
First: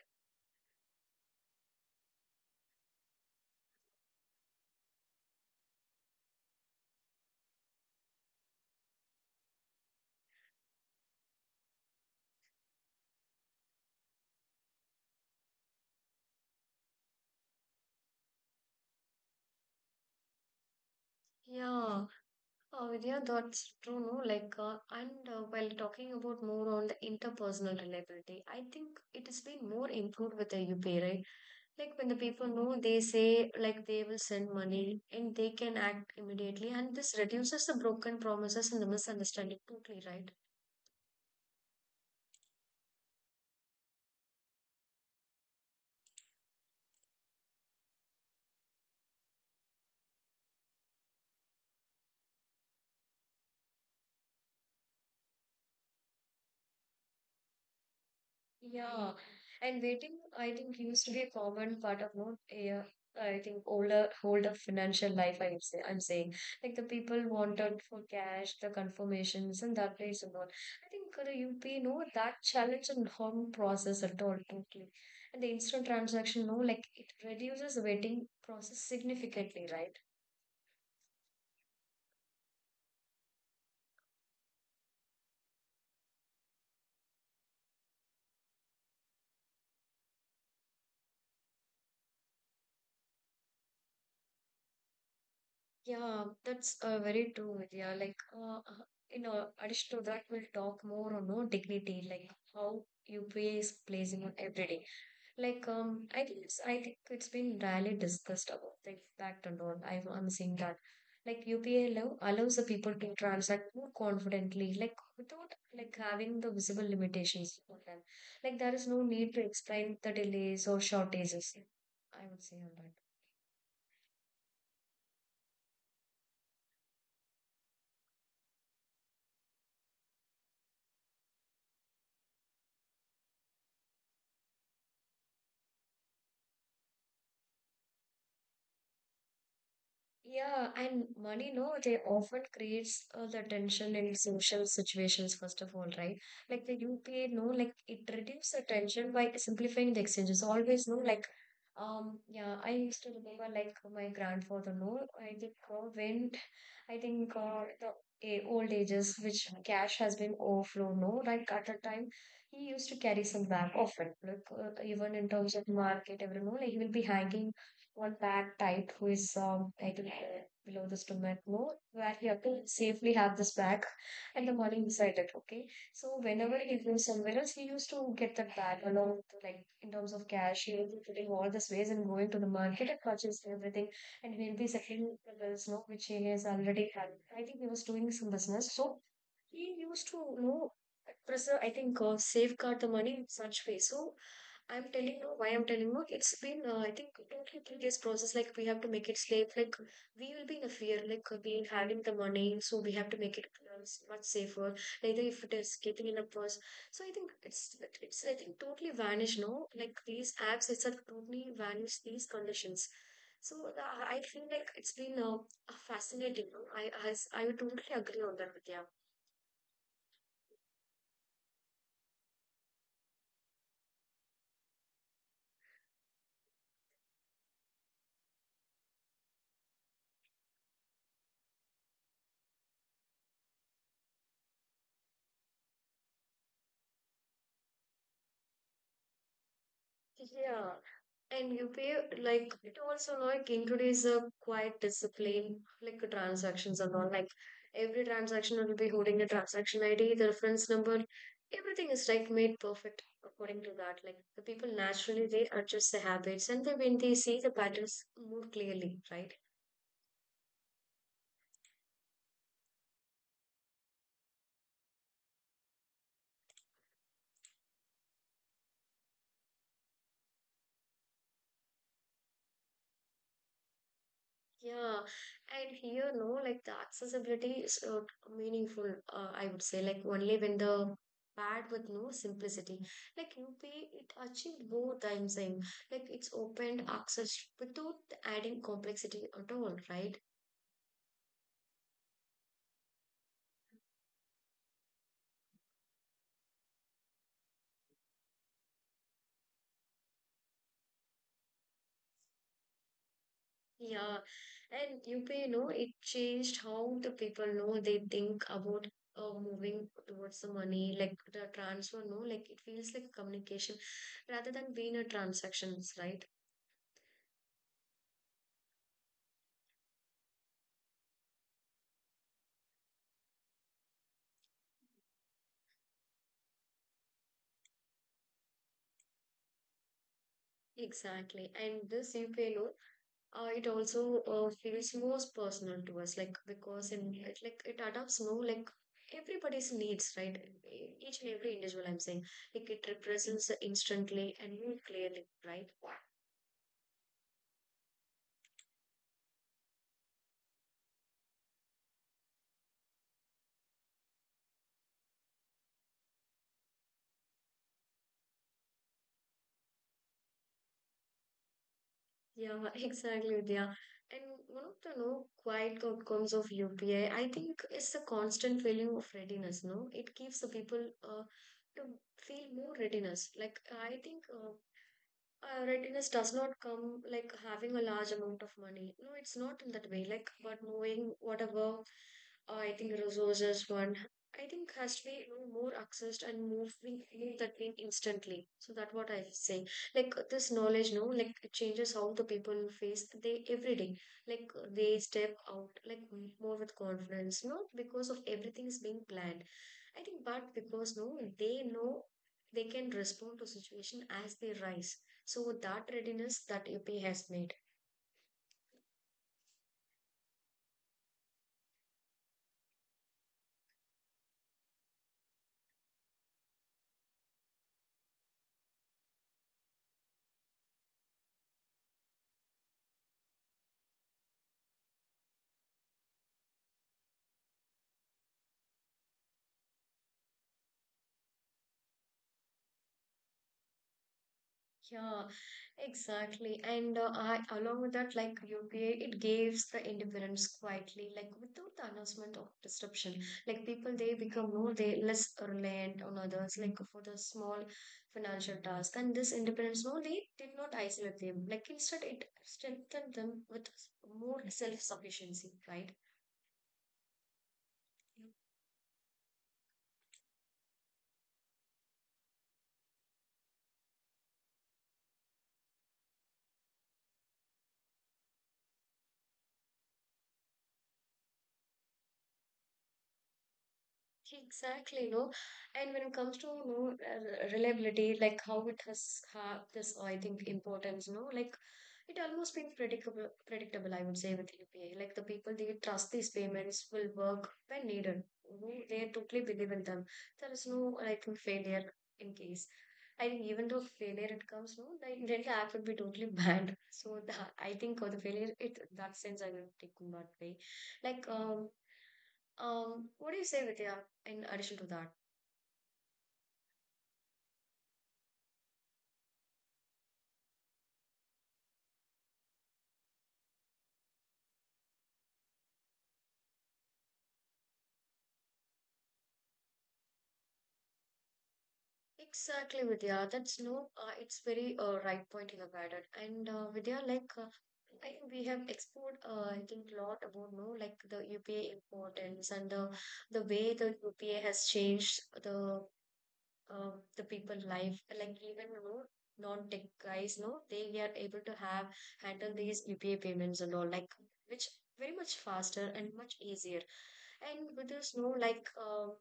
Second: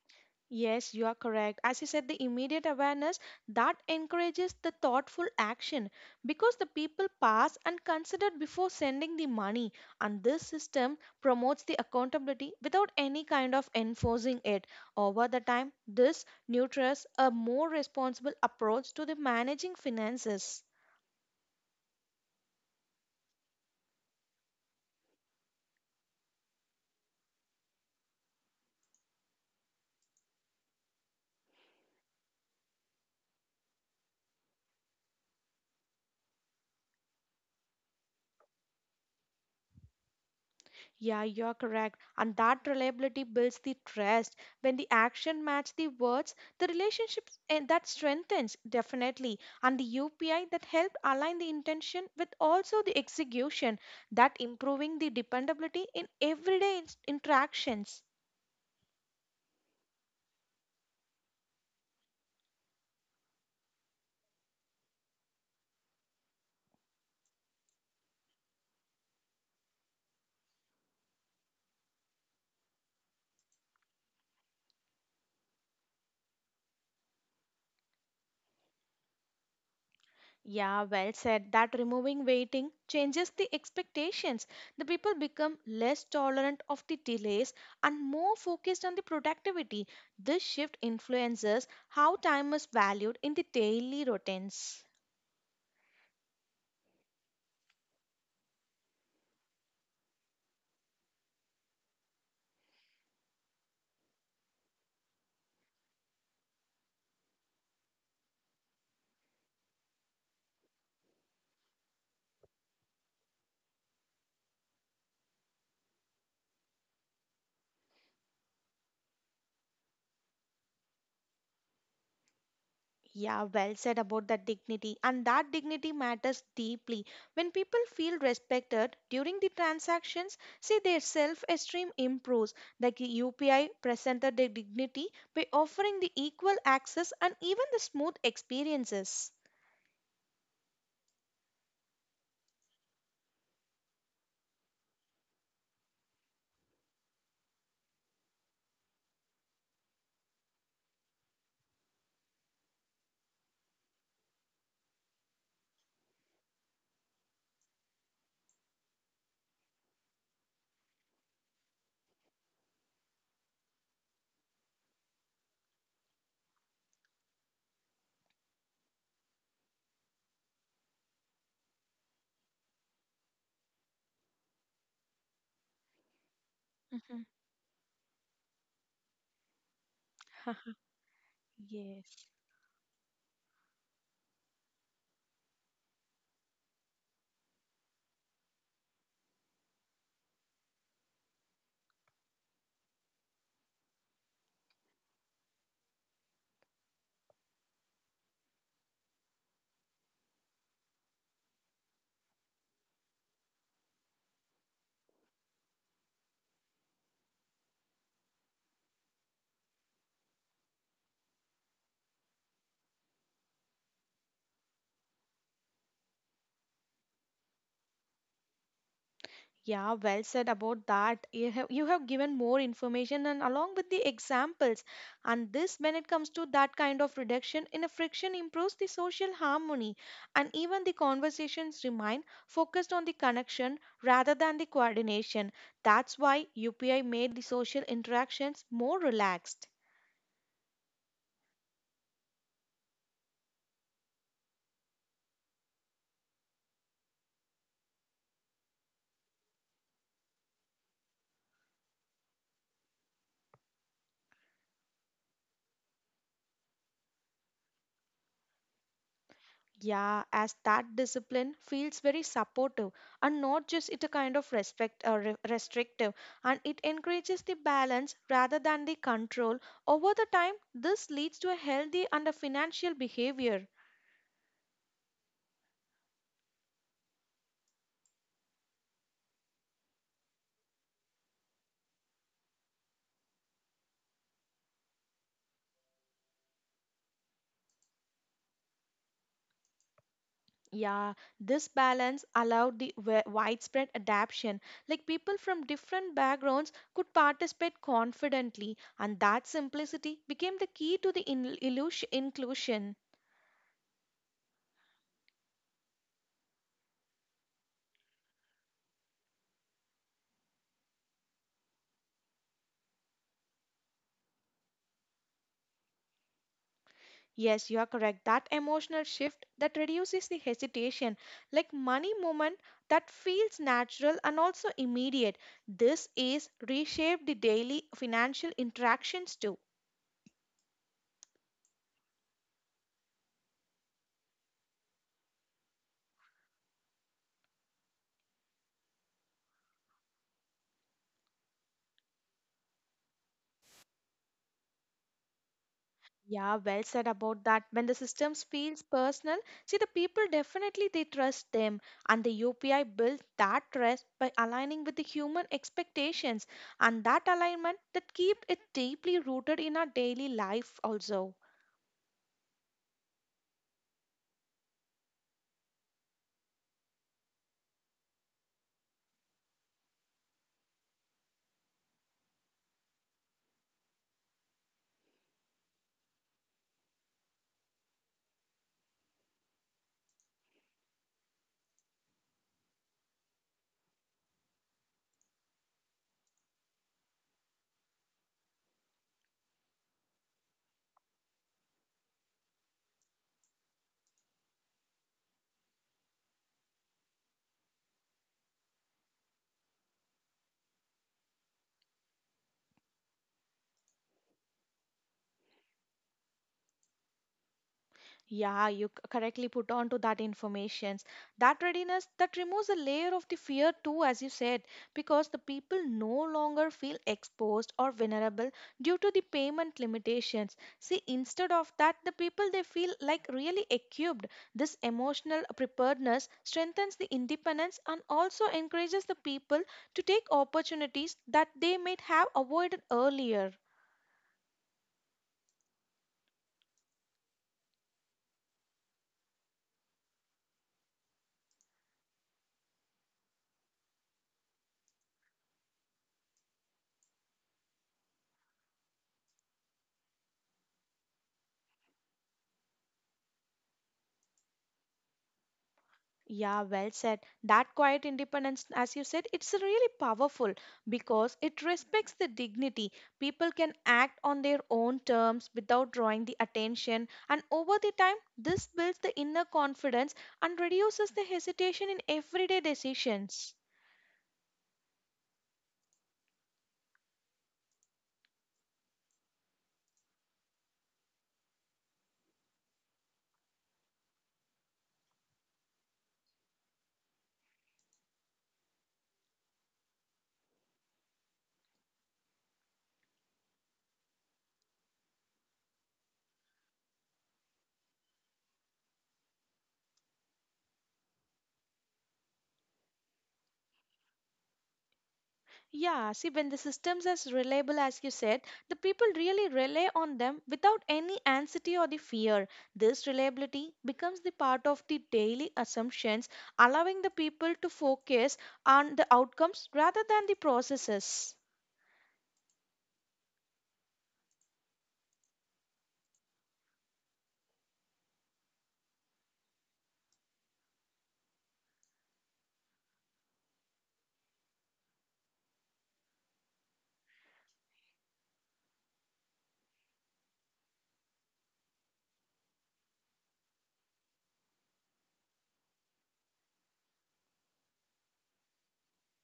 Speaker 2: Yes, you are correct. As you said, the immediate awareness that encourages the thoughtful action because the people pass and consider before sending the money, and this system promotes the accountability without any kind of enforcing it. Over the time, this nurtures a more responsible approach to the managing finances.
Speaker 1: Yeah, Vidya, that's true, no? Like, and while talking about more on the interpersonal reliability, I think it has been more improved with the UPI, right? Like, when the people know, they say, like, they will send money and they can act immediately, and this reduces the broken promises and the misunderstanding totally, right?
Speaker 2: Yeah, you're correct. And that reliability builds the trust. When the action match the words, the relationships and that strengthens definitely. And the UPI that helped align the intention with also the execution, that improving the dependability in everyday interactions.
Speaker 1: Yeah, and waiting, I think, used to be a common part of not yeah, I think older financial life. I would say I'm saying like the people wanted for cash, the confirmations, and that place and all. I think the UP no that challenge and home process at all totally, and the instant transaction no like it reduces the waiting process significantly, right?
Speaker 2: Yeah, well said. That removing waiting changes the expectations. The people become less tolerant of the delays and more focused on the productivity. This shift influences how time is valued in the daily routines.
Speaker 1: Yeah, that's very true, Vidya. Like, in addition to that, we'll talk more on no dignity, like how UPI is placing on every day. Like, I think it's been rarely discussed about the impact and all. I'm seeing that. Like, allows the people to transact more confidently, like without like having the visible limitations on them. Like, there is no need to explain the delays or shortages. I would say on that.
Speaker 2: Yeah, well said about that dignity. And that dignity matters deeply. When people feel respected during the transactions, see their self esteem improves. The UPI presented their dignity by offering the equal access and even the smooth experiences.
Speaker 1: Yeah, and money, no, they often creates the tension in social situations, first of all, right? Like the UPA, no, like it reduces the tension by simplifying the exchanges. Always, no, like, yeah, I used to remember, like, my grandfather, no, I think the old ages, which cash has been overflow, no, like at a time, he used to carry some bag often, like, even in terms of market, everyone, like, he will be hanging one bag tied to his title belt below the stomach no where he have safely have this bag and the money beside it, okay. So whenever he goes
Speaker 2: Mhm.
Speaker 1: somewhere else, he used to get that bag along with, like, in terms of cash, he will be putting all
Speaker 2: [LAUGHS]
Speaker 1: this ways and
Speaker 2: Yes.
Speaker 1: going to the market and purchasing everything. And he'll be settling the bills, no, which he has already had. I think he was doing some business, so he used to, you know, preserve, I think safeguard the money in such way. So I'm telling you why I'm telling you. It's been, I think, totally tedious process. Like, we have to make it safe. Like, we will be in a fear. Like, we having the money, so we have to make it much safer. Neither if it is getting in a purse. So I think it's totally vanished, no? Like, these apps itself totally vanished these conditions. So I feel like it's been fascinating. No? I totally agree on that with you.
Speaker 2: Yeah, well said about that. You have given more information and along with the examples. And this when it comes to that kind of reduction in a friction improves the social harmony and even the conversations remain focused on the connection rather than the coordination. That's why UPI made the social interactions more relaxed.
Speaker 1: Yeah. And you pay, like it also like introduce a quite discipline, like transactions and all. Like every transaction will be holding a transaction ID, the reference number, everything is like made perfect according to that. Like the people naturally they adjust their habits and they, when they see the patterns more clearly, right?
Speaker 2: Yeah, as that discipline feels very supportive and not just it a kind of respect or restrictive, and it encourages the balance rather than the control. Over the time, this leads to a healthy and a financial behavior.
Speaker 1: Yeah, and here, no, like the accessibility is meaningful, I would say, like only when the paired with no simplicity. Like U P, it achieved both, I'm saying. Like it's opened access without adding complexity at all, right?
Speaker 2: Yeah, this balance allowed the widespread adaption. Like people from different backgrounds could participate confidently, and that simplicity became the key to the inclusion.
Speaker 1: Yeah, and U P, you know, it changed how the people know they think about moving towards the money, like the transfer, no, like it feels like communication rather than being a transactions, right?
Speaker 2: Yes, you are correct. That emotional shift that reduces the hesitation, like money movement that feels natural and also immediate. This is reshape the daily financial interactions too.
Speaker 1: Exactly. And this UPI it also feels most personal to us, like because in it like it adapts, no, like everybody's needs, right? E- Each and every individual I'm saying. Like it represents instantly and more clearly, right?
Speaker 2: Yeah, well said about that. When the systems feels personal, see the people definitely they trust them, and the UPI builds that trust by aligning with the human expectations, and that alignment that keep it deeply rooted in our daily life also.
Speaker 1: Yeah, [LAUGHS] exactly, Vidya. And one of the no quiet outcomes of UPI, I think is the constant feeling of readiness, no? It keeps the people to feel more readiness. Like I think readiness does not come like having a large amount of money. No, it's not in that way. Like, but knowing whatever I think resources one, I think has to be, you know, more accessed and moving move that thing instantly. So that what I say. Like this knowledge, no, like it changes how the people face they every day. Like they step out like more with confidence, not because of everything is being planned. I think, but because no, they know they can respond to situation as they rise, so that readiness that UPA has made.
Speaker 2: Yeah, you correctly put on to that informations. That readiness that removes a layer of the fear too, as you said, because the people no longer feel exposed or vulnerable due to the payment limitations. See, instead of that, the people they feel like really equipped. This emotional preparedness strengthens the independence and also encourages the people to take opportunities that they might have avoided earlier.
Speaker 1: Yeah, exactly. And I, along with that, like UPA, it gives the independence quietly, like without the announcement of disruption. Like people, they become more, they less reliant on others, like for the small financial task. And this independence, no, they did not isolate them. Like instead, it strengthened them with more self-sufficiency, right?
Speaker 2: Yeah, well said. That quiet independence, as you said, it's really powerful because it respects the dignity. People can act on their own terms without drawing the attention, and over the time, this builds the inner confidence and reduces the hesitation in everyday decisions.
Speaker 1: Exactly, no. And when it comes to, you know, reliability, like how it has have this, I think, importance, no, like it almost being predictable, I would say, with UPI. Like the people they trust these payments will work when needed. You know, they totally believe in them. There is no like failure in case. I think even though failure it comes, no, like then the app would be totally banned. [LAUGHS] So the, I think for the failure, it that sense I will take in that way. Like what do you say, Vidya, in addition to that?
Speaker 2: Yeah, see, when the system's as reliable as you said, the people really rely on them without any anxiety or the fear. This reliability becomes the part of the daily assumptions, allowing the people to focus on the outcomes rather than the processes.
Speaker 1: Exactly, Vidya. That's no, it's very right point you have added. And Vidya, like, I think we have explored, I think, a lot about, no, like the UPA importance and the way the UPA has changed the people life. Like even, you know, non-tech guys, no, they are able to have handle these UPA payments and all, like, which very much faster and much easier. And with this, no, like,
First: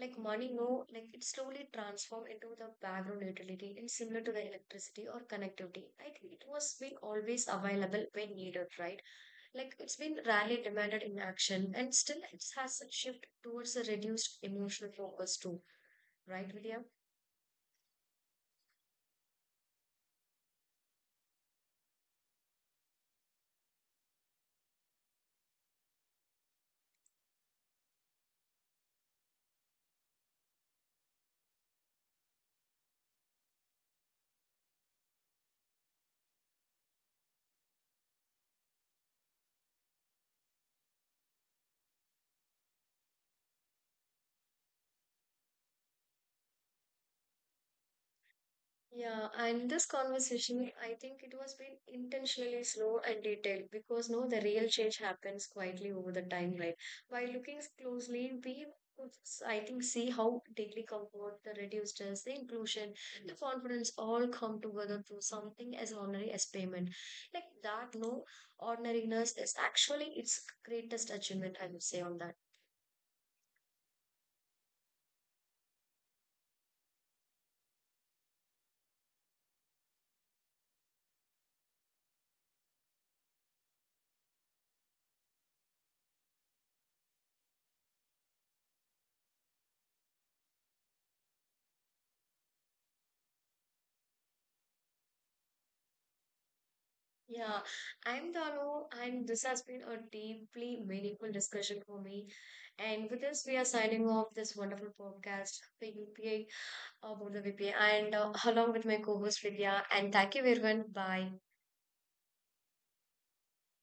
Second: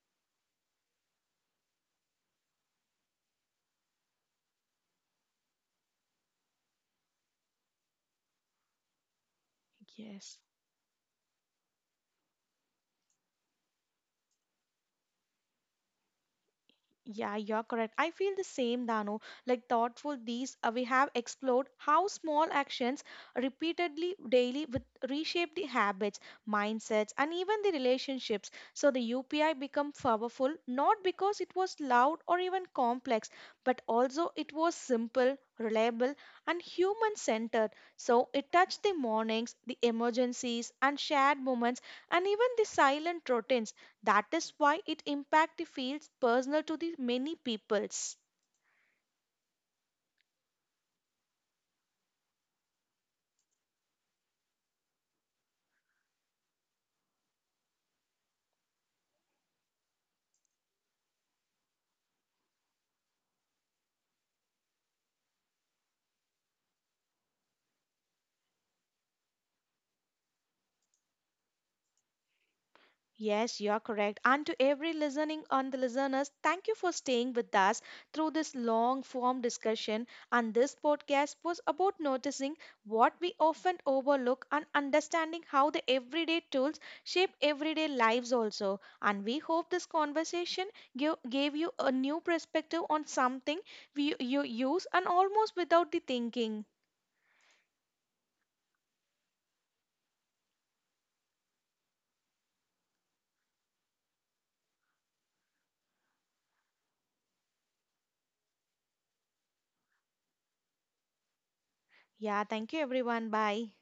Speaker 1: like money no like it slowly transformed into the background utility and similar to the electricity or connectivity. I think it was been always available when needed, right? Like it's been
Speaker 2: Yes.
Speaker 1: rarely demanded in action, and still it has a shift towards a reduced emotional focus too, right, Vidya?
Speaker 2: Yeah, you're correct. I feel the same, Dano. Like thoughtful, these we have explored how small actions repeatedly daily with reshape the habits, mindsets, and even the relationships. So the UPI become powerful not because it was loud or even complex, but also it was simple, reliable, and human-centered. So it touched the mornings, the emergencies, and shared moments, and even the silent routines. That is why it impact fields personal to the many peoples.
Speaker 1: Yeah, and this conversation, I think it was been intentionally slow and detailed because no, the real change happens quietly over the time, right? By looking closely, we could, I think, see how daily comfort, the reduced stress, the inclusion, the confidence all come together through something as ordinary as payment. Like that, no, ordinariness is actually its greatest achievement, I would say, on that.
Speaker 2: Yes, you are correct. And to every listening on the listeners, thank you for staying with us through this long form discussion. And this podcast was about noticing what we often overlook and understanding how the everyday tools shape everyday lives also. And we hope this conversation gave you a new perspective on something we you use and almost without the thinking.
Speaker 1: Yeah, I'm Dano, and this has been a deeply meaningful discussion for me. And with this, we are signing off this wonderful podcast for UPA, for the VPA, and along with my co host Vidya. And thank you, everyone. Bye.
Speaker 2: Yeah, thank you everyone. Bye.